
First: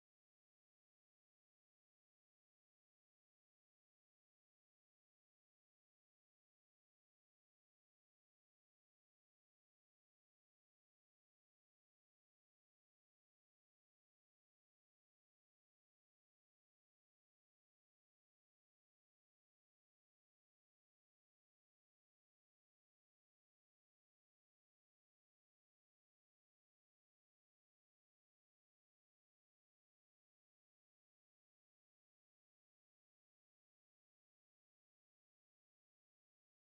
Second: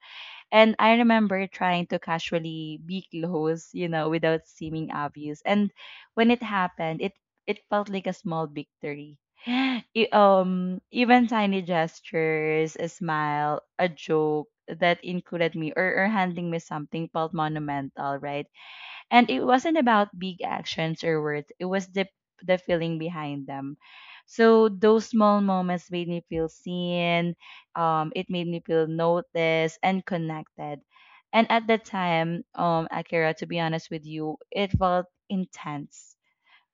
and I remember trying to casually be close, you know, without seeming obvious. And when it happened, it it felt like a small victory. [gasps] E- um, even tiny gestures, a smile, a joke that included me, or, or handing me something, felt monumental, right? And it wasn't about big actions or words, it was the the feeling behind them. So those small moments made me feel seen um it made me feel noticed and connected. And at the time, um Akira, to be honest with you, it felt intense,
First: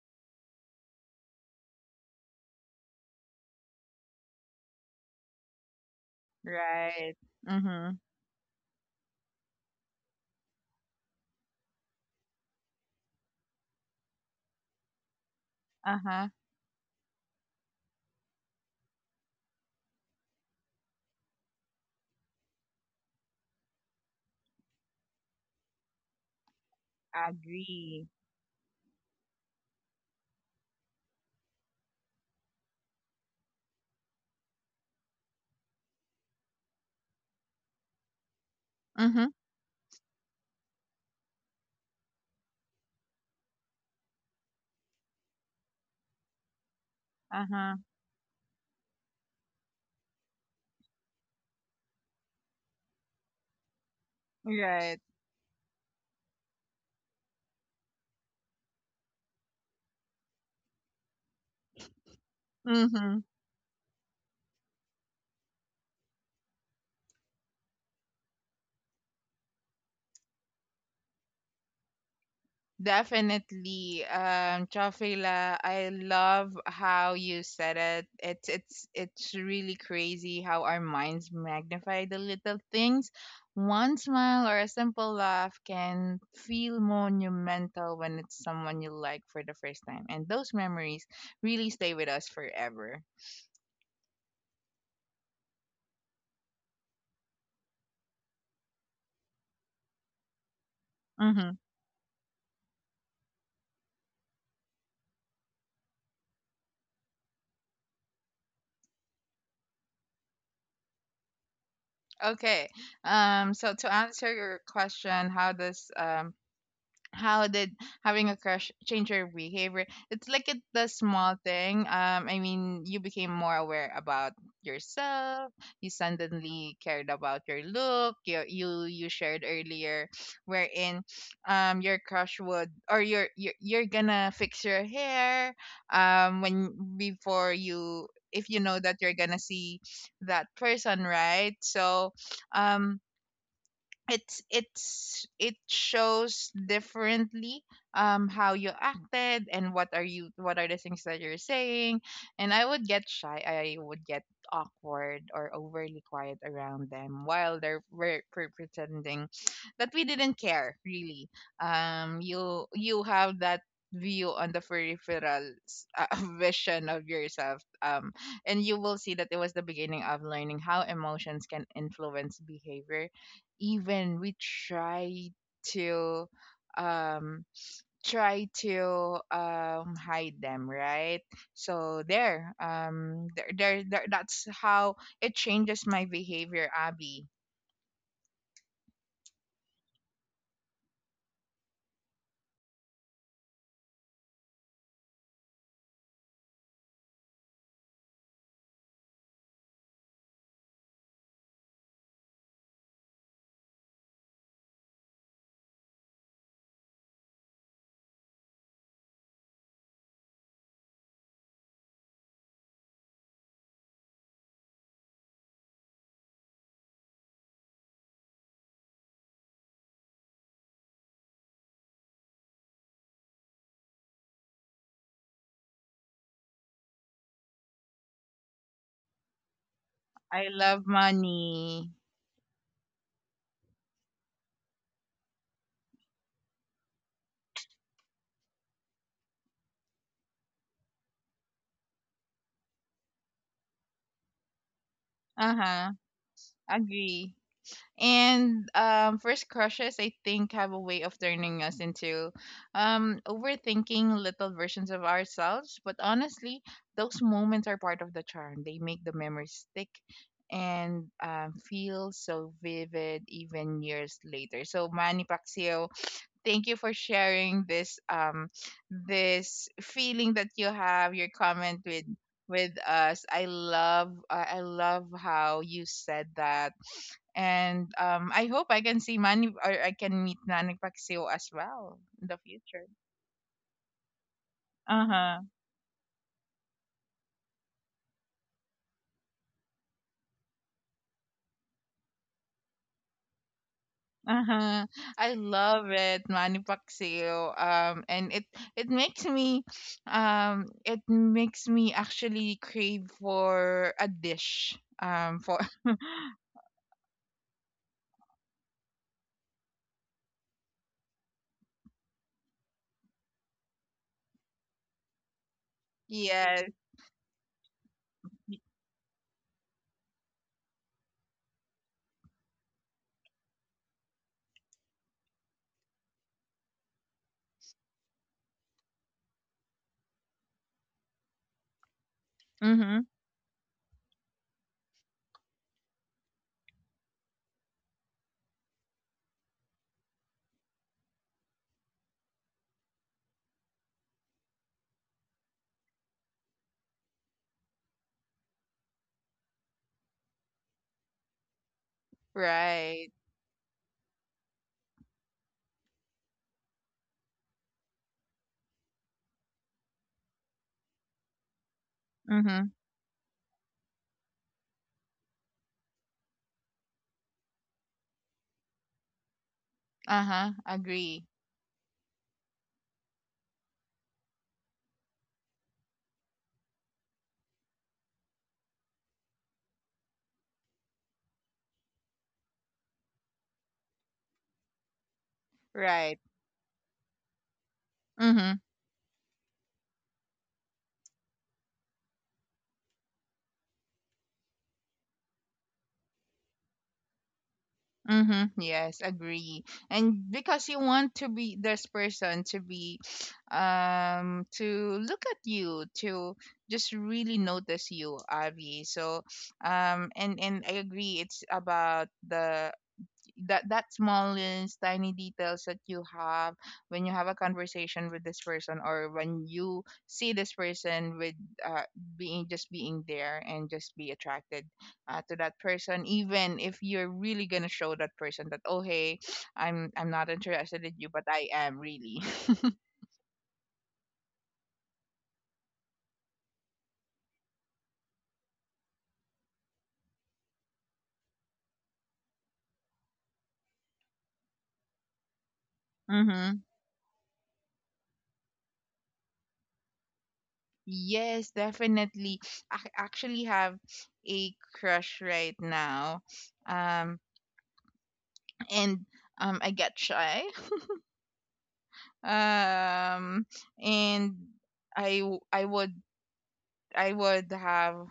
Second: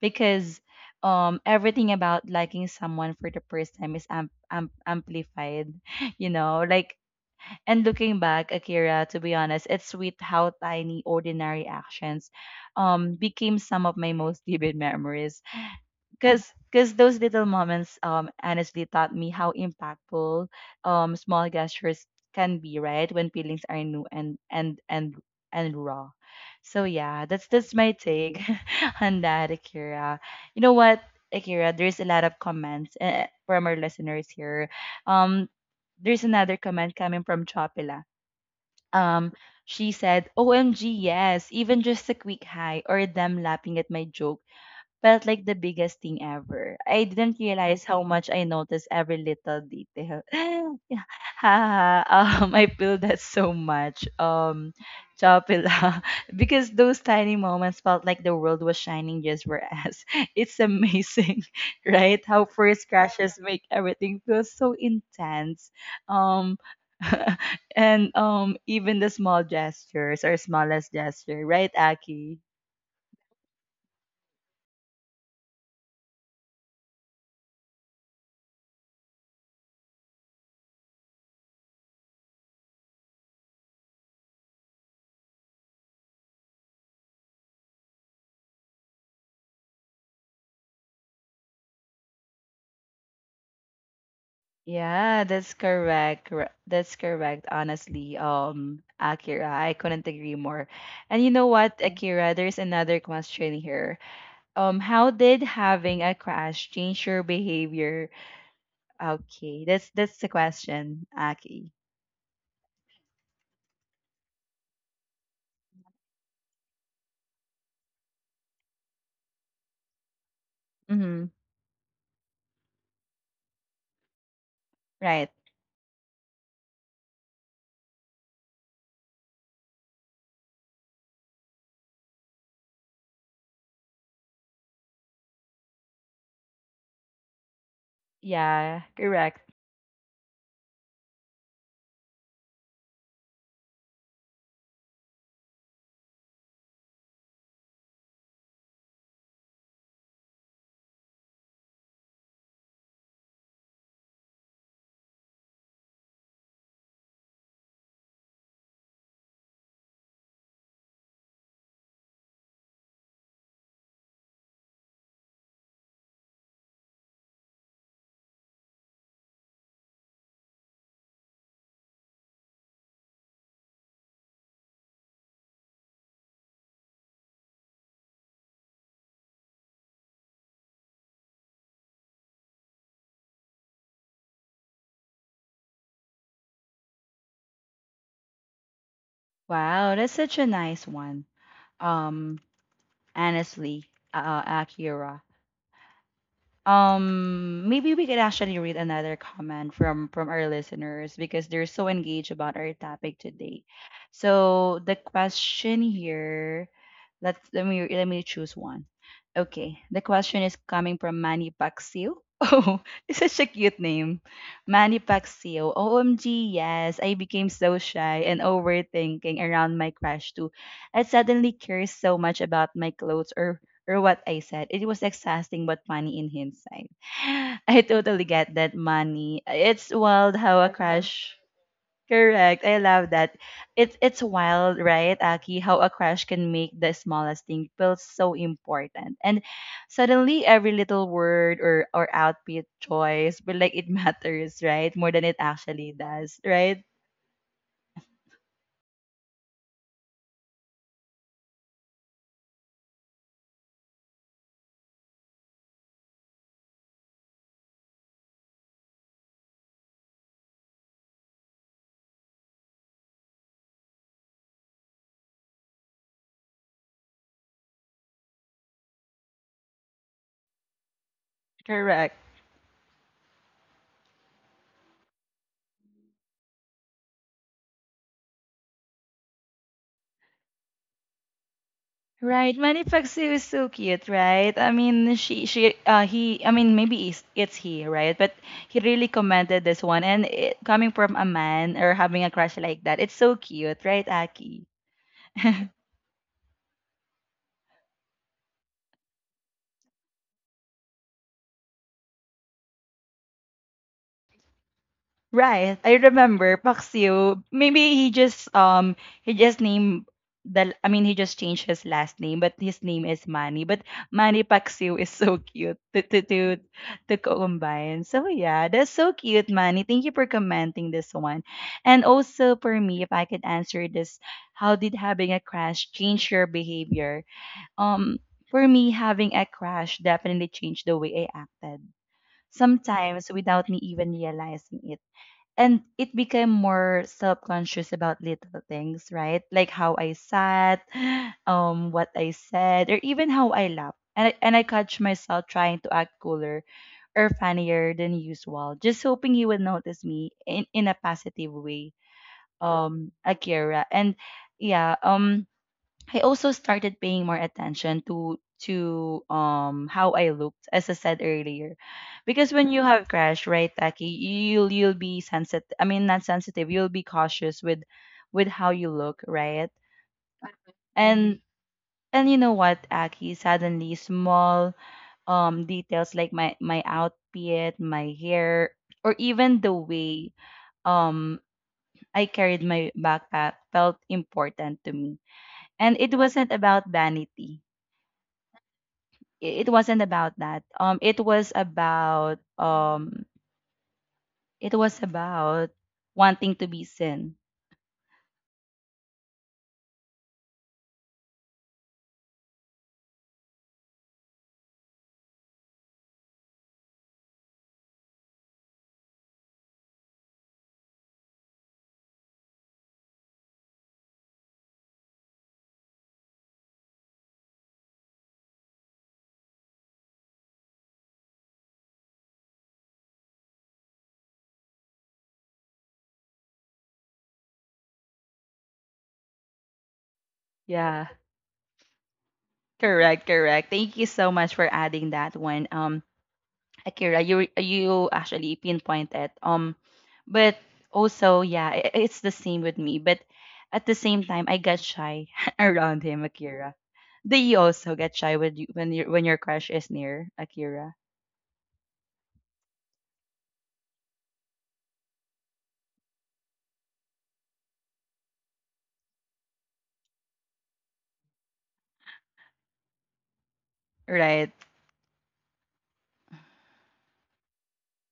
because um everything about liking someone for the first time is am- am- amplified, [laughs] you know like. Right. And Mm-hmm. looking back, Akira, to be honest, it's sweet how tiny, ordinary actions um, became some of my most [laughs] vivid memories. Uh-huh. Because cause those little moments, um, honestly taught me how impactful, um, small gestures can be, right? When feelings are new and and and and raw. So yeah, that's that's my Agree. take [laughs] on that, Akira. You know what, Akira? There's a lot of comments uh, from our listeners here. Um, there's another comment coming from Chopila. Um, Mm-hmm. she said, "O M G yes, even just a quick hi or them laughing at my joke felt like the biggest thing ever. I didn't Uh-huh. realize how much I noticed every little detail." [laughs] Yeah. Haha. um, I feel that so much. Um, Right. Chopila, [laughs] because those tiny moments felt like the world was shining just for us. [laughs] It's amazing, [laughs] right? How first Mm-hmm. crashes make everything feel so intense. Um, [laughs] and, um, even the small gestures, or smallest gesture, right, Aki? Definitely. Um, Chofila, I love how you said it. It's it's it's really crazy how our minds magnify the little things. One smile or a simple laugh can feel monumental when it's someone you like for the first time. And those memories really stay with us forever. Yeah, that's correct. cor- That's correct. Honestly, um, Akira, I couldn't agree more. And you know Mm-hmm. what, Akira, there's another question here. Um, how did having a crash change your behavior? Okay, that's that's the question, Aki. Okay. Um, so to answer your question, how does um how did having a crush change your behavior? It's like it the Mm-hmm. small thing. Um, I mean, you became more aware about Right. yourself. You suddenly cared about your look. You you, you shared earlier, wherein, um, your crush would, or your, you're, you're gonna fix your hair. Um, when before you, if you know Yeah, that you're gonna correct. see that person, right? So, um it's it's it shows differently um how you acted and what are you what are the things that you're saying, and I would get shy, I would get awkward or overly quiet around them while they're we're, pretending that we didn't care really. um you you have that view on the peripheral s- uh, [laughs] vision of yourself, um and you will see that it was the beginning of learning how emotions can influence behavior, even we try to um try to um hide them, right? So there um there, there, there that's how it changes my behavior, Abby. Wow, that's such a nice one. Um, honestly, uh, Akira. Um, maybe we could actually read another comment from from our listeners because they're so engaged about our topic today. So the question here, let's let me let me choose one. Okay, the question is coming from Manny Paxio. [laughs] Oh, it's such a cute name. Manny Paxio. "O M G yes, I became so shy and overthinking around my crush too. I suddenly care so much about my clothes or or what I said. It was exhausting, but funny in hindsight." [laughs] [sighs] I totally get that, money. It's wild I how a love crush. money. Correct. I love that. It's it's wild, right, Aki? How a crush can make the smallest thing feel so important, and suddenly every little word or or outfit choice, but like it [laughs] matters, right, more than it Uh-huh. actually does, right? Agree. And um, first crushes, I think, have a way of turning us into um, overthinking little versions of ourselves. But honestly, those moments are part of the charm. They make the memories stick and um, feel so vivid even years later. So Manny Pacquiao, thank you for sharing this um this feeling that you have, your comment with Correct. with us. I love uh, I love how you said that. And um I hope I can see Manny or I can meet Manny Pacquiao as well in the Right, future. Manifaxu is so cute, right? I mean, Uh-huh. she, she, uh, he, I mean, maybe it's, it's he, right? But he really commented this one, and it, coming from a man or having a crush like that, it's so cute, right, Aki? Uh-huh. I love it, Manny Pacquiao. Um and it it makes me um it makes me actually crave for a dish um for Right. I [laughs] remember Paxio. Maybe he just um he just named the I mean he just changed his last name, but his name is Manny. But Manny Paxio is so cute to to to, yes. to combine. So yeah, that's so cute, Manny. Thank you for commenting this one. And also for me, if I could answer this, how did having a crash change your behavior? Um for me, having a crash definitely changed the way I acted. Mhm. Sometimes without me even realizing it, and it became more self-conscious about little things, right, like how I sat [gasps] um what I said or even how I laughed, and I, and I catch myself trying to act cooler or funnier than usual, just hoping he would notice me in, in a positive way, Right. Um akira. And yeah, um I also started paying more attention to to um how I looked, as I said earlier, because when Mhm. you have crash, right, Taki, you'll you'll be sensitive. I mean, not sensitive. You'll be cautious with with how you look, right? Mm-hmm. Uh-huh. Agree. And and you know what, Aki? Suddenly, small um details like my my outfit, my hair, or even the way um I carried my backpack felt important to me. And it Right. wasn't about vanity, Mhm. it wasn't about that. Um, it was about um, it was about wanting to be seen. Mhm. Yes, agree. And because you want to be this person to be um to look at you, to just really notice you, Avi. So um and and I agree, it's about the that that smallest tiny details that you have when you have a conversation with this person or when you see this person with uh, being just being there and just be attracted uh, to that person, even if you're really gonna show that person that oh hey, i'm i'm not interested in Yeah, you, but I am really— correct, correct. Thank you so much for adding that one. Um, Akira, you you actually pinpointed. Um, but also, yeah, I it's the same with me. But at the same time, I got shy [laughs] around [laughs] him, Mm-hmm. Akira. Do you also get shy with you when you when your crush is near, Akira? Yes, definitely. I actually have a crush right now. Um and um I get shy. Um and Right. I w- I would I would have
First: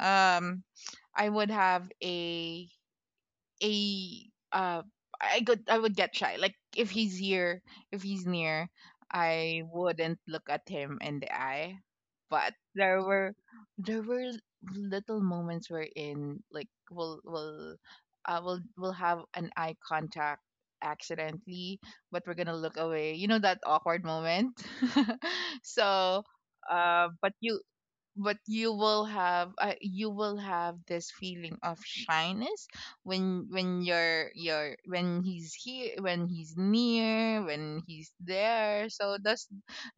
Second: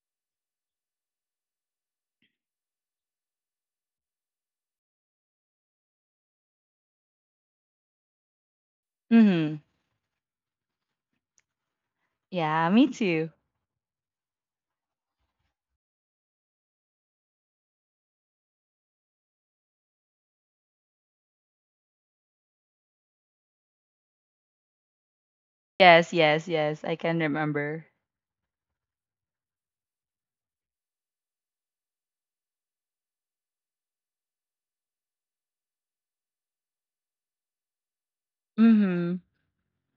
um I would have a a uh I could, I would get shy. Like if he's here, if he's near, Mm-hmm. I wouldn't look at him in the eye. But Yeah, me there too. were— there were little moments wherein like we'll we'll uh, we'll we'll have an eye contact accidentally, but we're gonna look away. You know, that awkward moment. [laughs] Yes, so yes, yes. I uh can but you— remember. but you will have uh, you will have this feeling of shyness when— when you're— you're when he's here, when he's near, when he's there, so Mhm. those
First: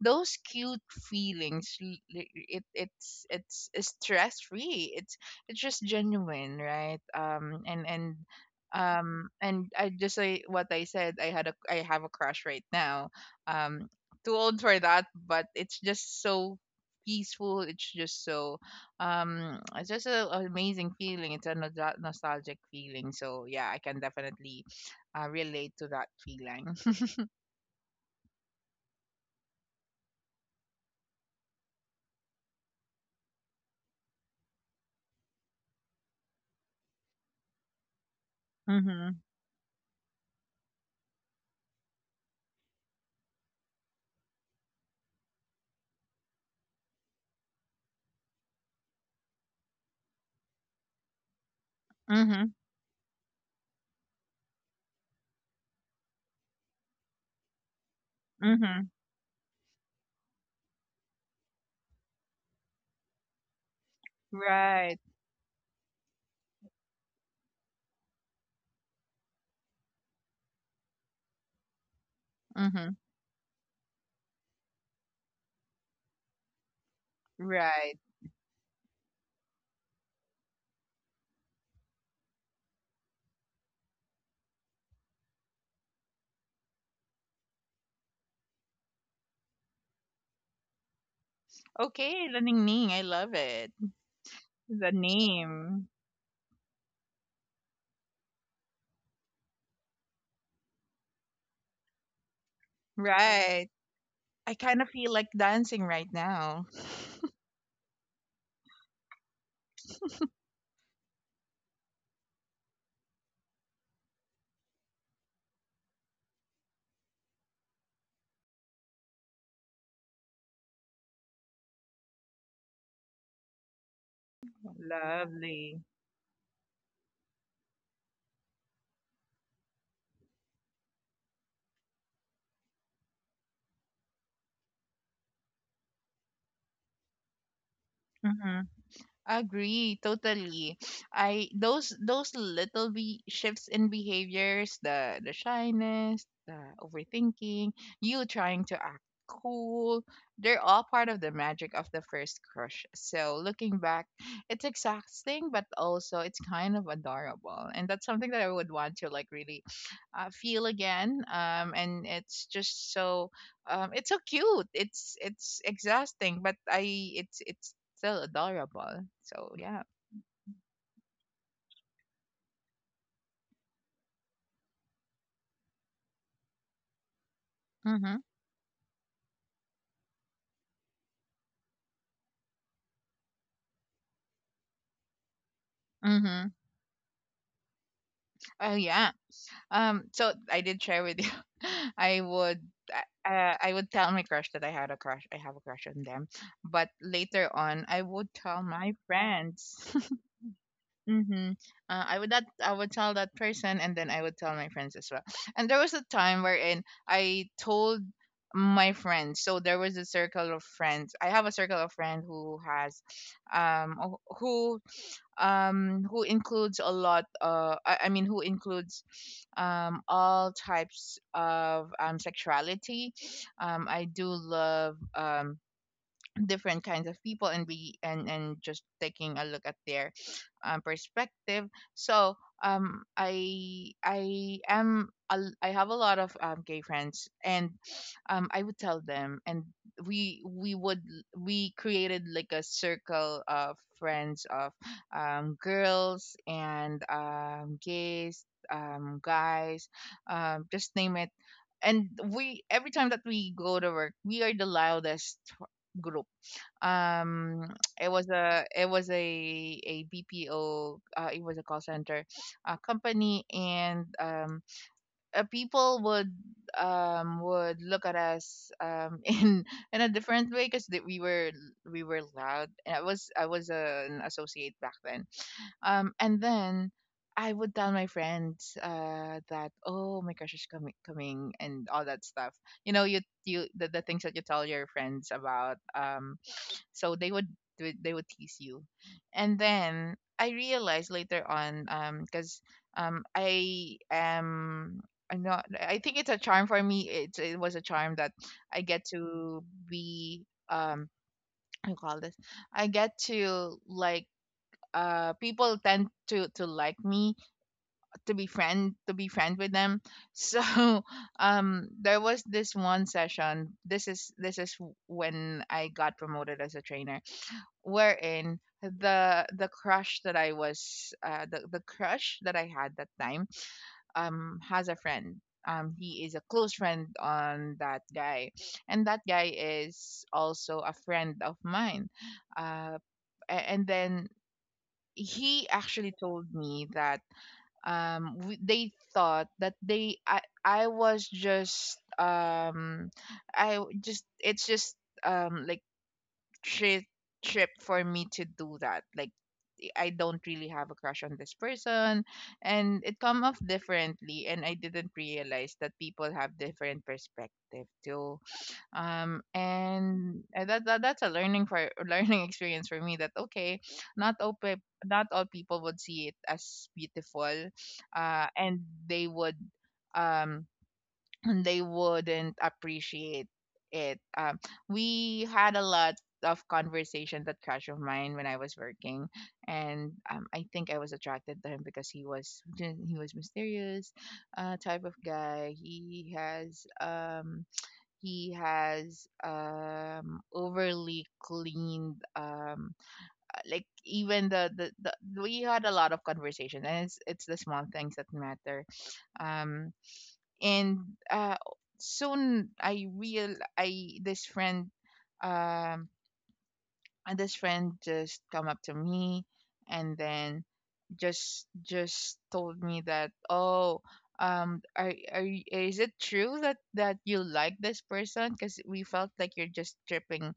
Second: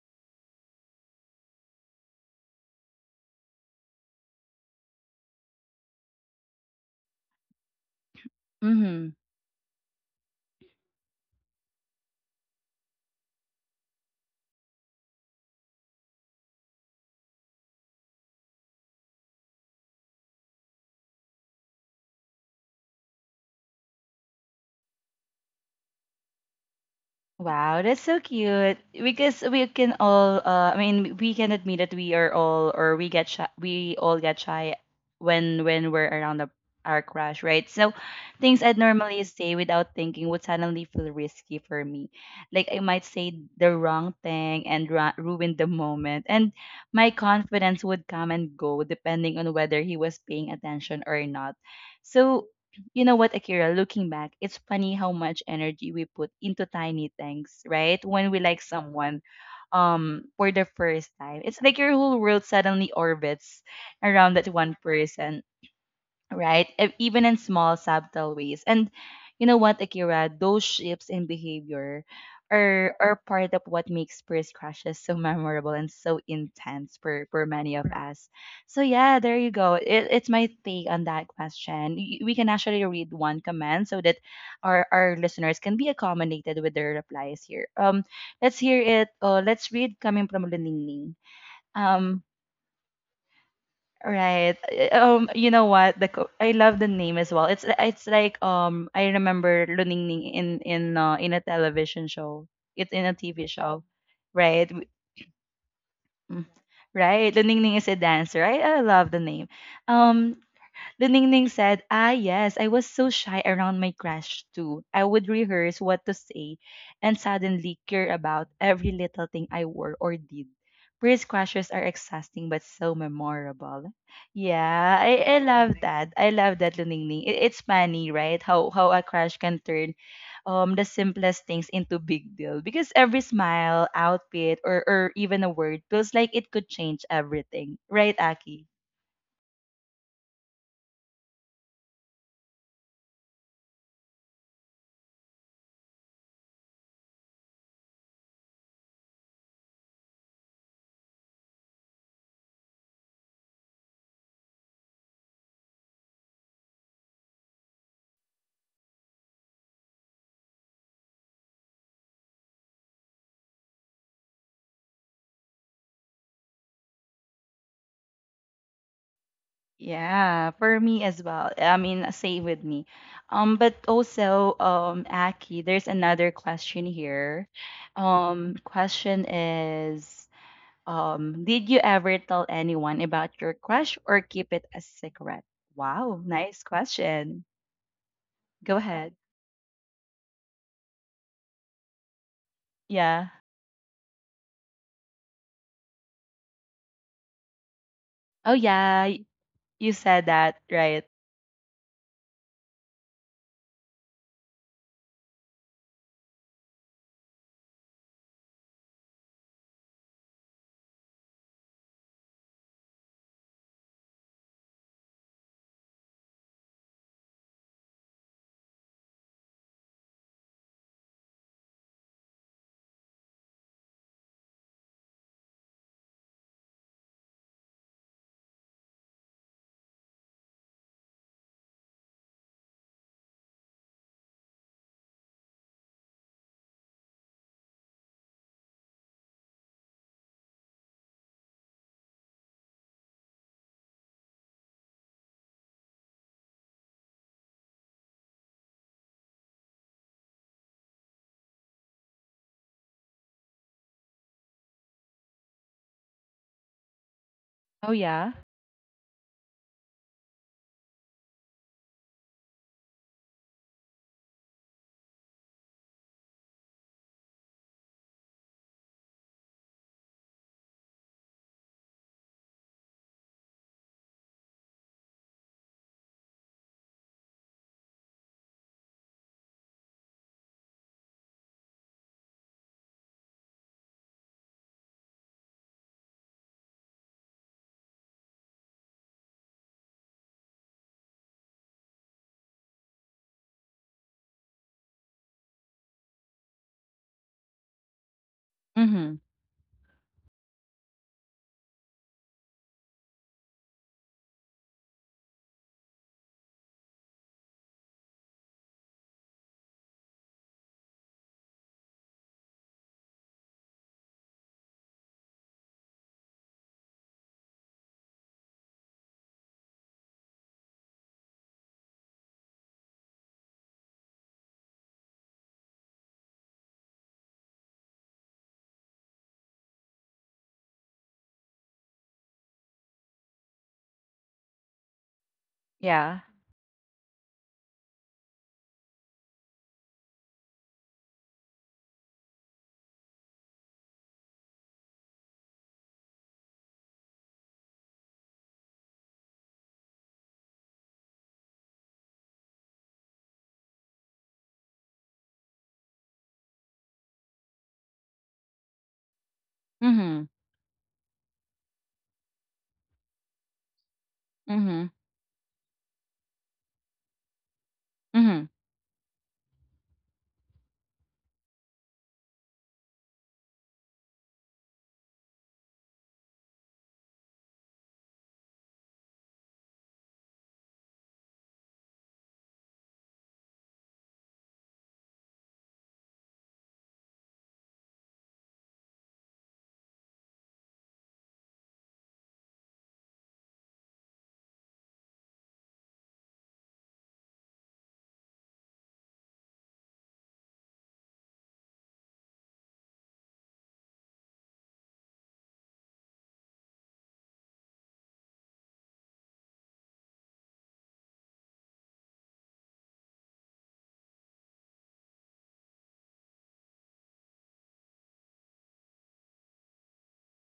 those cute feelings l- l- it it's it's stress free, it's it's just genuine, right? um and and Mhm. um and I just say what I said, I had a— I have a crush right now, um too old for that, but it's just so peaceful. It's just so, um, it's just a, an amazing feeling. It's a nostal- nostalgic feeling. So yeah, I can definitely uh, relate to that feeling. [laughs] Wow, that's so cute. Because we can all uh I mean we can admit that we are all or we get shy we all get shy when when we're around a, our crush, right? So things I'd Mhm. normally say without thinking would suddenly feel risky for me. Like I might say the wrong thing and ru- ruin the moment, and my confidence would come and go depending on whether he was paying attention or not. So, Mhm. you know what, Akira, looking back, it's funny how much energy we put into tiny things, right? When we like Mhm. someone um for the first time. It's like your whole world suddenly orbits around that one Right. person, right? E- Even in small, subtle ways. And you know what, Akira? Those shifts in behavior Mhm. are are part of what makes first crushes so memorable and so intense for for many of Right. us. So yeah, there you go. It, it's my take on that question. Y- We can actually read one comment so that our our listeners can be accommodated with their replies here. Um, let's hear it. Uh, let's read coming from Ling Ling. Um, Okay, the Ning Ning. I love it. Right. Uh, The Um, you know name. what? The co- I love the name as well. It's it's like, um I remember Luningning in in uh, in a television show. It's in a T V Right. show, I right? kind W- of feel like dancing right mm, now. Right. Luningning is a dancer. I I love the name. Um, the Ningning said, "Ah, yes, I was so shy around my crush too. I would rehearse what to say and suddenly care about every little thing I wore or did. First crushes are exhausting but so memorable." Yeah, I, I love Lovely. that. I love that, Luningning. It, it's funny, right? How how a crush can turn um the simplest things into big deal, because every smile, outfit, or or even a word feels like it could change everything, right, Mm-hmm. Aki? Agree totally. I those those little be shifts in behaviors, the the shyness, the overthinking, you trying to act cool, they're all part of the magic of the first crush. So looking back, it's exhausting, but also it's kind of adorable, and that's something that I would want to like really uh, feel again, um, and it's just so um, it's so cute, it's it's exhausting but I it's it's still adorable, so yeah. Yeah, for me as well. I mean, same with me. Um, but also, um, Aki, there's another question here. Mm-hmm. Um, question is, um, did you ever tell anyone about your crush or keep it a secret? Wow, Mm-hmm. nice question. Oh Go yeah. ahead. Um so I did share with you. [laughs] i would uh, Yeah. uh, I would tell my crush that I had a crush. I have a crush on them, but later on, I would Oh tell my yeah, y- friends. you said that, right? Mm-hmm. Uh, I would— that I would tell that person, and then I would tell my friends as well. [laughs] And there was a time wherein I told my friends. So there was a circle of friends. I have a circle of friends who has, um, wh- who um who includes a lot. Uh, I, I mean, who includes, um, all types of um sexuality. Um, I do love um different kinds of people and be and and just taking a look at their um, perspective. So um I I am a l- I have a lot of um, gay friends, and um I would tell them, and we we would we created like a circle of friends of um girls and um gays, um guys, um just name it. And we, every time that we go to work, we are the loudest group. um [tsk] Oh it was yeah. a it was a a BPO, uh, it was a call center uh, company, and um uh, people would um would look at us um [laughs] in in a different way, because we were— we were loud, and i was i was an associate back then. Um and then I would tell my friends uh, that oh, my crush is coming, coming and all that stuff. You know, you you the, the things that you tell your friends about, um so they would— do, they would tease you. And then I realized later on, um because um i am i'm not— I think it's a charm for me. It it was a charm that I get Mm-hmm. to be um I call this, I get to like— uh people tend to to like me, to be friend— to be friend with them. So [laughs] um there was this one session, this is this is when I got promoted as a trainer, wherein the— the crush that I was— uh, the the crush that I had that time um has a friend. Um, he is a close friend on that guy, and that guy is also a friend of mine. Uh, a- and then he actually Yeah. told me that um we— they thought that they I I was just um I w- just— it's just, um like, trip— trip for me to do that, like I don't really have a crush on this person. And it come off differently, and I didn't realize that people have different perspective too. Um Mm-hmm. and uh, that, that that's a learning for [laughs] learning experience for me that okay, not open— Mm-hmm. not all people would see it as beautiful, uh Mm-hmm. and they would um and they wouldn't appreciate it. Um, we had a lot of conversations, that crush of mine when I was working, and um, I think I was attracted to him because he was— he was mysterious, uh, type of guy. He has um he has um overly cleaned, um like even the the, the— we had a lot of conversation, and it's it's the small things that matter, um and uh, soon I real— I, this friend um uh, this friend just come up to me, and then just— just told me that oh, um are, are y- is it true that that you like this person, because we felt like you're just tripping,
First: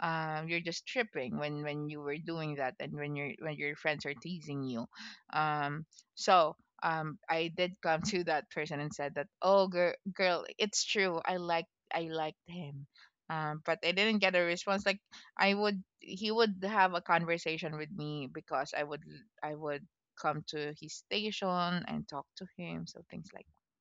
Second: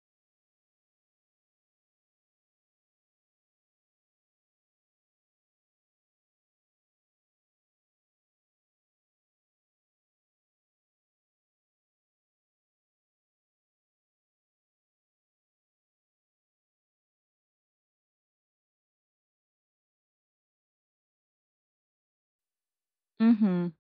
um, you're just tripping when— when you were doing that, and when your— when your friends are teasing you. Um so um I did come [laughs] to that person and said that oh girl, girl, it's true, I like— I liked him. Um but I didn't get a response. Like, I would— he would have a conversation with me, because I would— I would come to his station and talk to him, so things like— Mm-hmm.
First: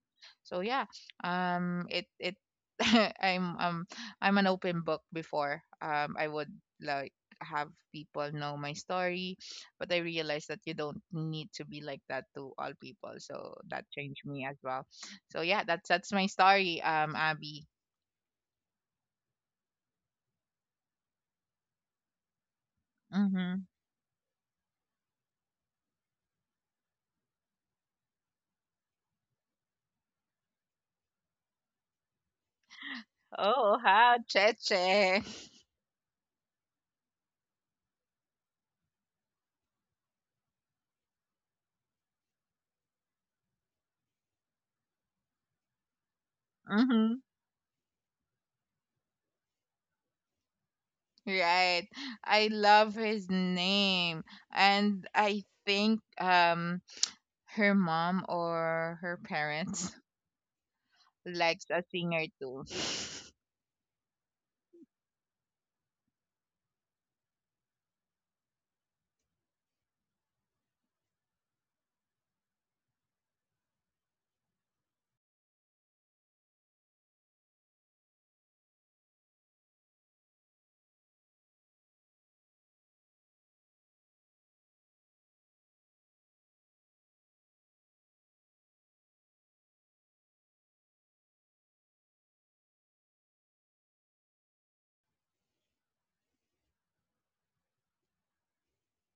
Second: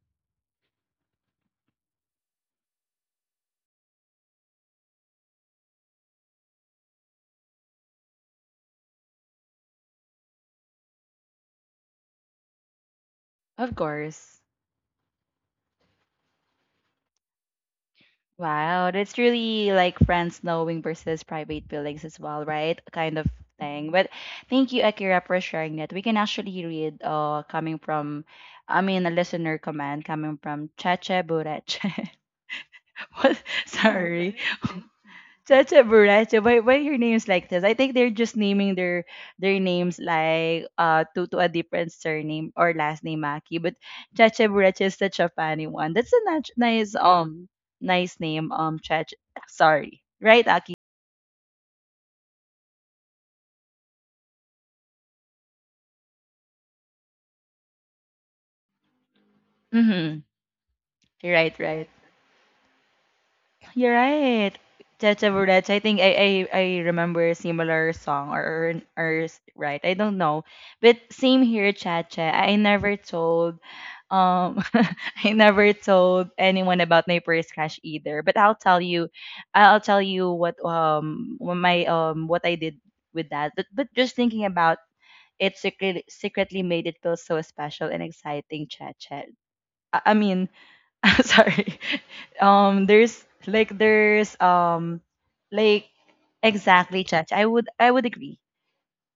so yeah, um, it it [laughs] I'm um I'm an open book before. Um, I would like have people know my story, but I realized that you don't need to be like that to all people. So Of that changed course. me as well. So yeah, that's that's my story. Um, Abby. Wow, that's really like friends knowing versus private feelings as well, right? Kind of Mm-hmm. thing. But thank you, Akira, for sharing that. We can actually read uh coming from, I mean, a listener comment coming from Chacha Bureche. [laughs] What? Oh, Oh, how sorry. Cheche. Chacha Buracho. Why, why your names like this? I think they're just naming their their names like uh to to a different surname or last name, Maki. But Chacha Buracho is such a funny one. That's a nat- nice Mm-hmm. um nice name, um Chacha. Sorry, right, Aki? Right. I love his name. And I think um her mom or her parents Mm-hmm. Right, likes a right. singer too. You're right. Chacha Buracho. I think I, I I remember a similar song, or, or or right. I don't know, but same here, Chacha. I never told um [laughs] I never told anyone about my first crush either. But I'll tell you, I'll tell you what, um what my um what I did with that. But but just thinking about it, secretly secretly made it feel so special and exciting. Chat chat. I, I mean, [laughs] sorry. Um, there's like there's um like exactly chat. Chat. I would I would agree,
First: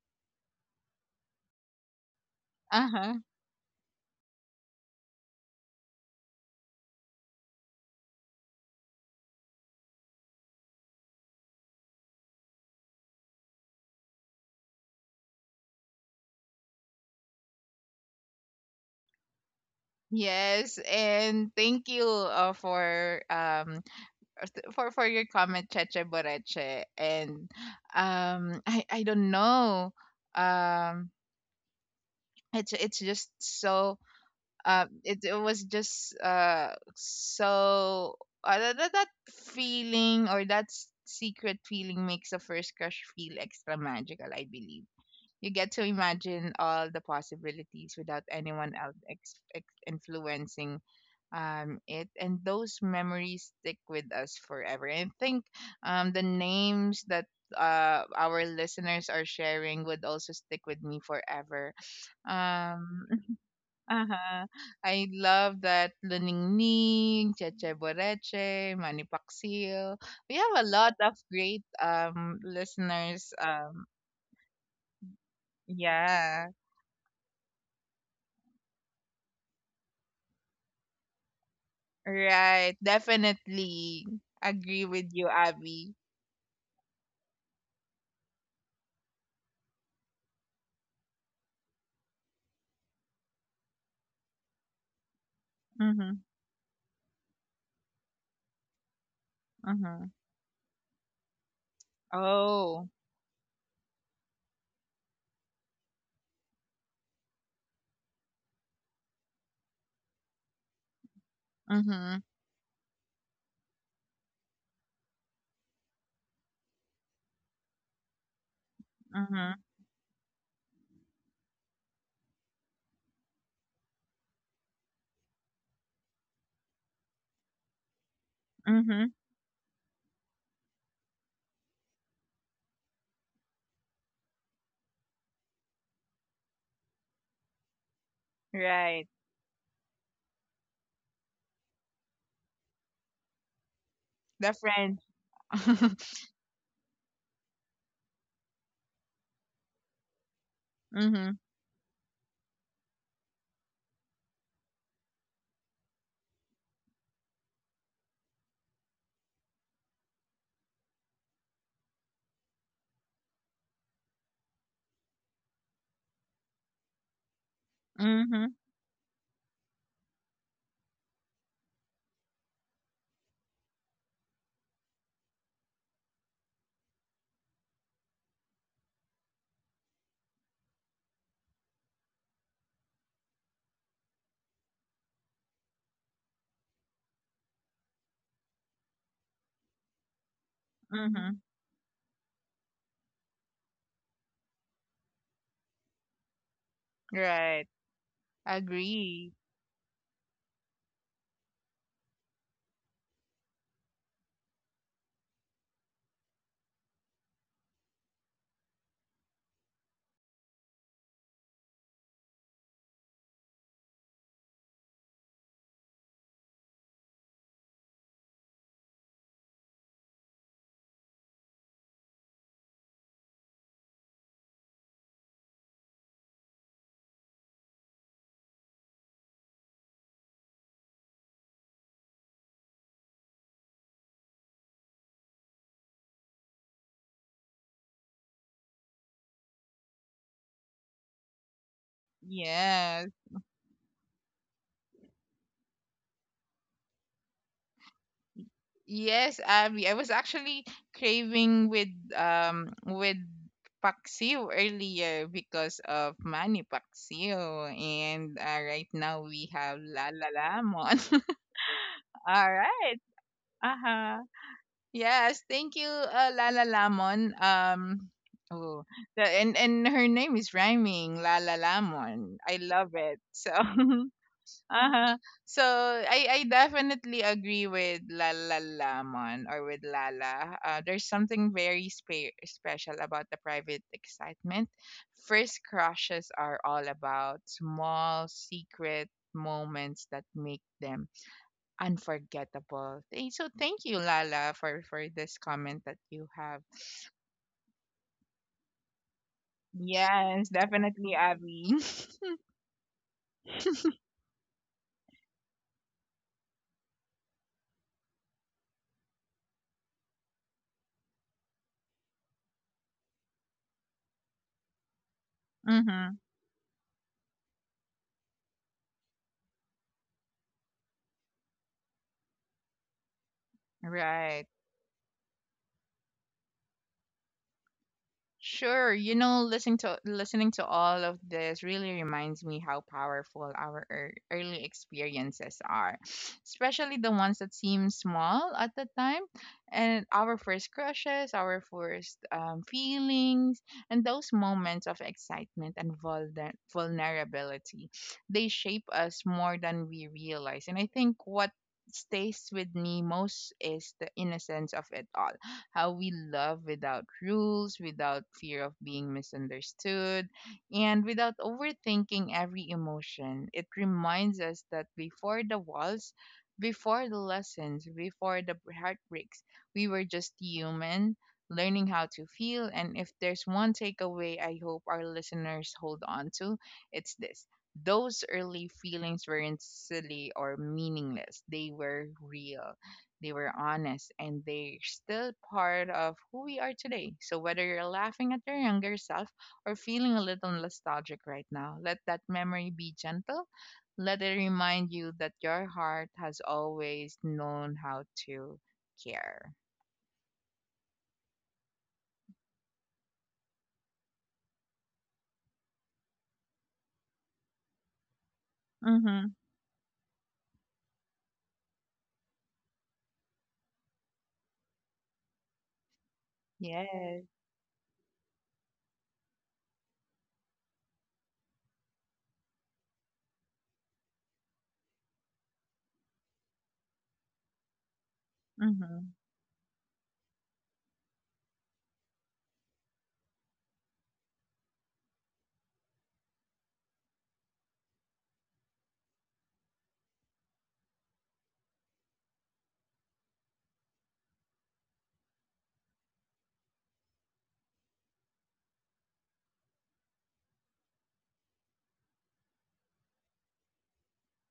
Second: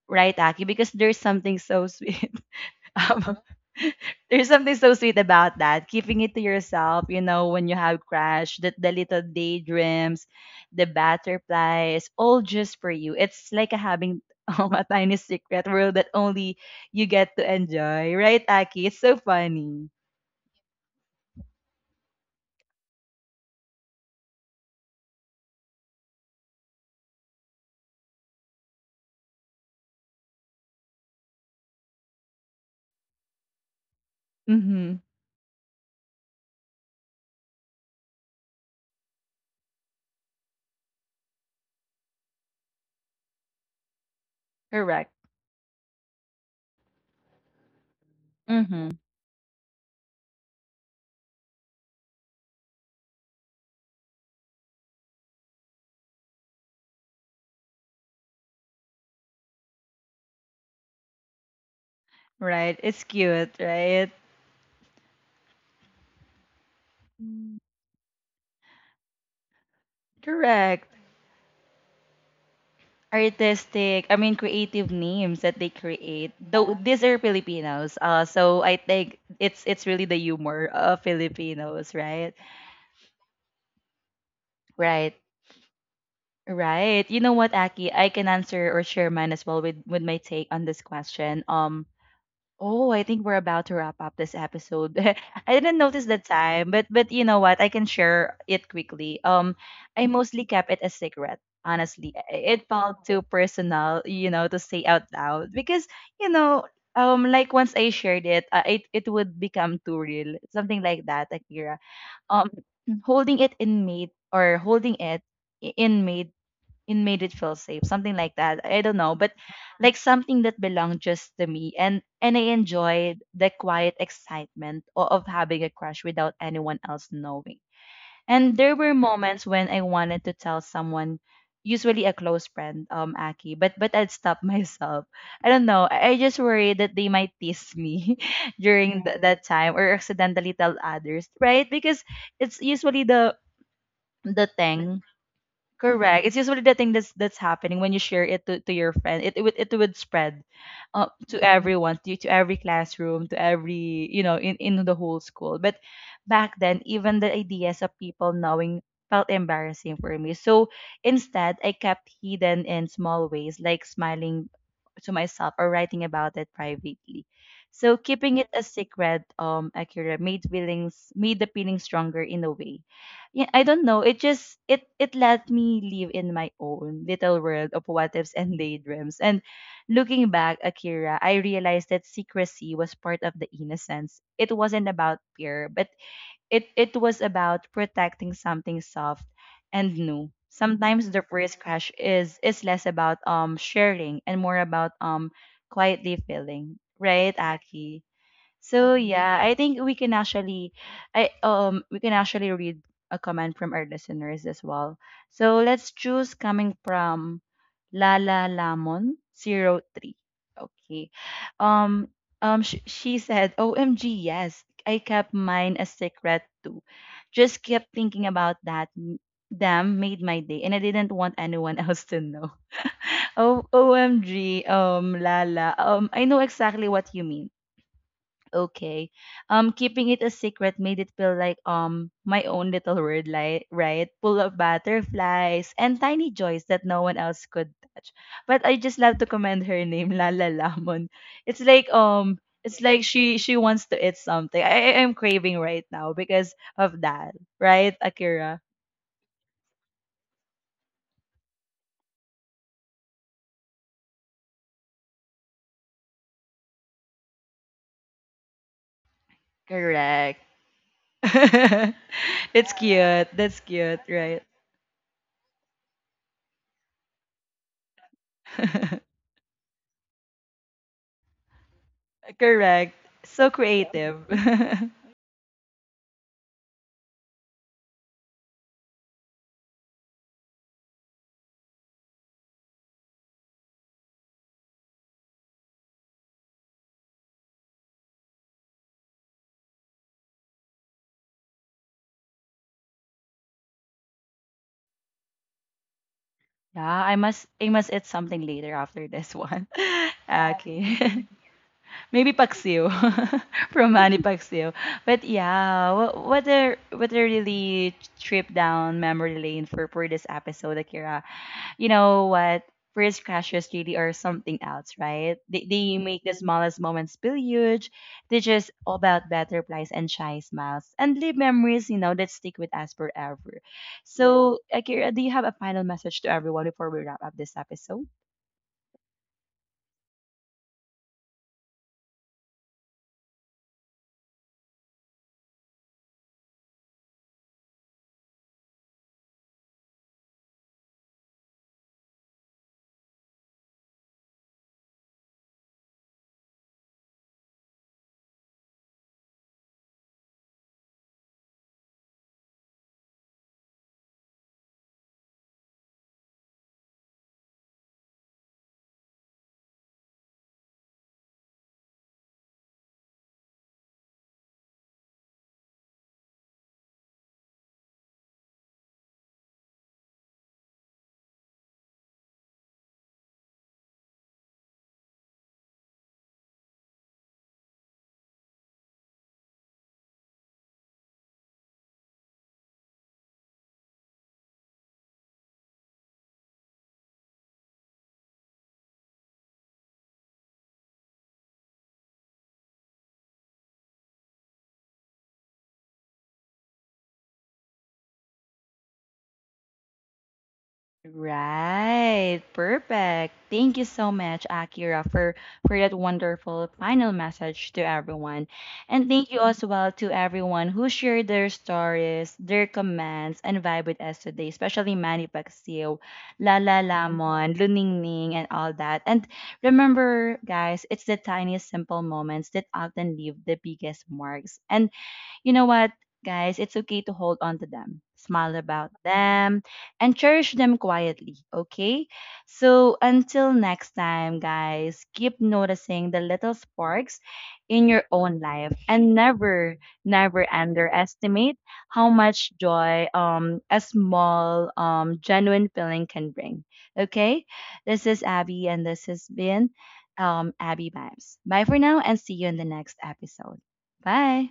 right, Aki? Because there's something so [laughs] sweet. Uh-huh. Um, [laughs] there's something so sweet about that. Keeping it to yourself, you know, when you have crash, the, the little daydreams, the butterflies, all just for you. It's like a having [laughs] um, a tiny secret world that only you get to enjoy, right, Aki? It's so funny. Yes, and thank you uh, for um th- for for your comment, Cheche Boreche. And um I I don't know, um it's it's just so um Mm-hmm. it, it was just uh so uh, that, that that feeling, or that s- secret feeling makes a first crush feel extra magical, I believe. Correct. You get to imagine all the possibilities without anyone Mm-hmm. else ex- ex- influencing um it, and those memories stick with us forever. And I think um the names that uh our listeners are sharing would also stick with me forever. Right. It's Um. cute, right? Uh-huh. I love that, Luningning, Mm. Cheche Boreche, Manipaksil. We have a Correct. lot of great um listeners. Um, Artistic, I mean, creative names that they create. yeah, Though these are Filipinos, uh, so I think it's it's really the humor of Filipinos, right? right. Definitely agree with Right. you, Abby. Right. You know what, Aki? I can answer or share mine as well with with my take on this question. Um, Oh, I think we're about to wrap up this episode. [laughs] I didn't notice Mm-hmm. the time, but but you know what? I can share it quickly. Um, I Mm-hmm. mostly kept it a secret. Honestly, I- it Oh. felt too personal, you know, to say out loud, because you know, um, like once I shared it, uh, it it would become too real, something like that, Akira. Mm-hmm. Um, [clears throat] holding it in made or holding it i- in made it made it feel safe, something like that, I don't know, but Mm-hmm. like something that belonged just to me, and and I enjoyed the quiet excitement o- of having a crush without anyone else knowing. And there were Mm-hmm. moments when I wanted to tell someone, usually a close friend, um Aki, but but I'd stop [laughs] myself. I don't know, i I just worried that they might tease me [laughs] during Right. th- Right. That time, or accidentally tell others, right, because it's usually the the The thing. friend. [laughs] Mm-hmm. Correct. It's usually the thing that's that's happening when you share it to, to your friend. It, it would it would spread, uh, to everyone, to, to every classroom, to every, you know in, in the whole school. But back then, even the ideas of people knowing felt embarrassing for me. So instead, I kept hidden in small ways, like smiling to myself or writing about it privately. So keeping it Mm-hmm. a secret, um, Akira, made feelings made the feeling stronger in a way. Yeah, I don't know. It just it it let me live in my own little world of what ifs and daydreams. And looking back, Akira, I realized that secrecy was part of the innocence. It wasn't about fear, but it it was about protecting something soft and new. Sometimes the Mm-hmm. first crush is is less about um sharing, and more about um quietly feeling, right, Right. Aki? So Agree. yeah, I think we can actually, I um we can actually read a comment from our listeners as well. So let's choose coming from Lala Lamon zero three. Okay. Um um sh- she said, "O M G, yes. I kept mine a secret too. Just kept thinking about that. M- Damn, made my day, and I didn't want anyone [laughs] else to know." [laughs] Oh, O M G, um Lala. Um I know exactly what you mean, okay. Um, keeping it a secret made it feel like um my own little world, like, right, full of butterflies and tiny joys that no one else could touch. But I just love to commend her name, [laughs] Lala Lamon. It's like um, it's like Yes. she she wants to eat something. I I am craving right now because of that, right, Akira? Yes, Abby. I was actually craving with um with paksiw earlier because of Manny Paksiw, and uh, right now we have Lala Correct. Lamon. [laughs] [laughs] All It's right. cute. That's Uh cute, huh. right? Yes. Thank you, uh, Lala Lamon. Um. Oh, [laughs] the— and and her name is rhyming, Lala Lamon. I love Correct. it. So So [laughs] creative. [laughs] Uh-huh. So I I definitely agree with Lala Lamon, or with Lala. Uh, there's something very spe- special about the private excitement. First crushes are all about small secret moments that make them unforgettable. Thank— so thank you, Lala, for for this comment that you have. Yeah, I must I must eat something later after this one. [laughs] Yes, Okay. definitely, Abby. [laughs] [laughs] Maybe paksiw [laughs] from Manny Paksiw. But yeah, what what a what a really trip down memory lane for for this episode, Akira. You know what? First crashes really are something else, right? They, they Mhm. make the smallest moments feel huge. They just all about better plays and shy smiles, and leave memories, you know, that stick with us forever. Right. So, Akira, do you have a final message to everyone before we wrap up this episode? Sure, you know, listening to— listening to all of this really reminds me how powerful our ear- early experiences are, especially the ones that seem small at the time, and our first crushes, our first um, feelings, and those moments of excitement and vulner- vulnerability. They shape us more than we realize, and I think what stays with me most is the innocence of it all, how we love without rules, without fear of being misunderstood, and without overthinking every emotion. It reminds us that before the walls, before the lessons, before the heartbreaks, we were just human, learning how to feel. And if there's one takeaway I hope our listeners hold on to, it's this: those early feelings weren't silly or meaningless, they were real, they were honest, and they're still part of who we are today. So whether you're laughing at your younger self or feeling a little nostalgic right now, let that memory be gentle. Let it remind you that your heart has always known how to care. Right. Perfect. Thank you so much, Akira, for for that wonderful final message to everyone. And Mm-hmm. thank you as well to everyone who shared their stories, their comments, and vibe with us today, especially Manny Pacquiao, Lala Yes. Lamon, Luning Ning, and all that. And remember, guys, it's the tiniest simple moments that often leave the biggest marks. And you know what, guys? It's okay to hold on to them, smile about Mm-hmm. them, and cherish them quietly, okay? So until next time, guys, keep noticing the little sparks in your own life, and never, never underestimate how much joy, um, a small, um, genuine feeling can bring, okay? This is Abby, and this has been um, Abby Vibes. Bye for now, and see you in the next episode. Bye.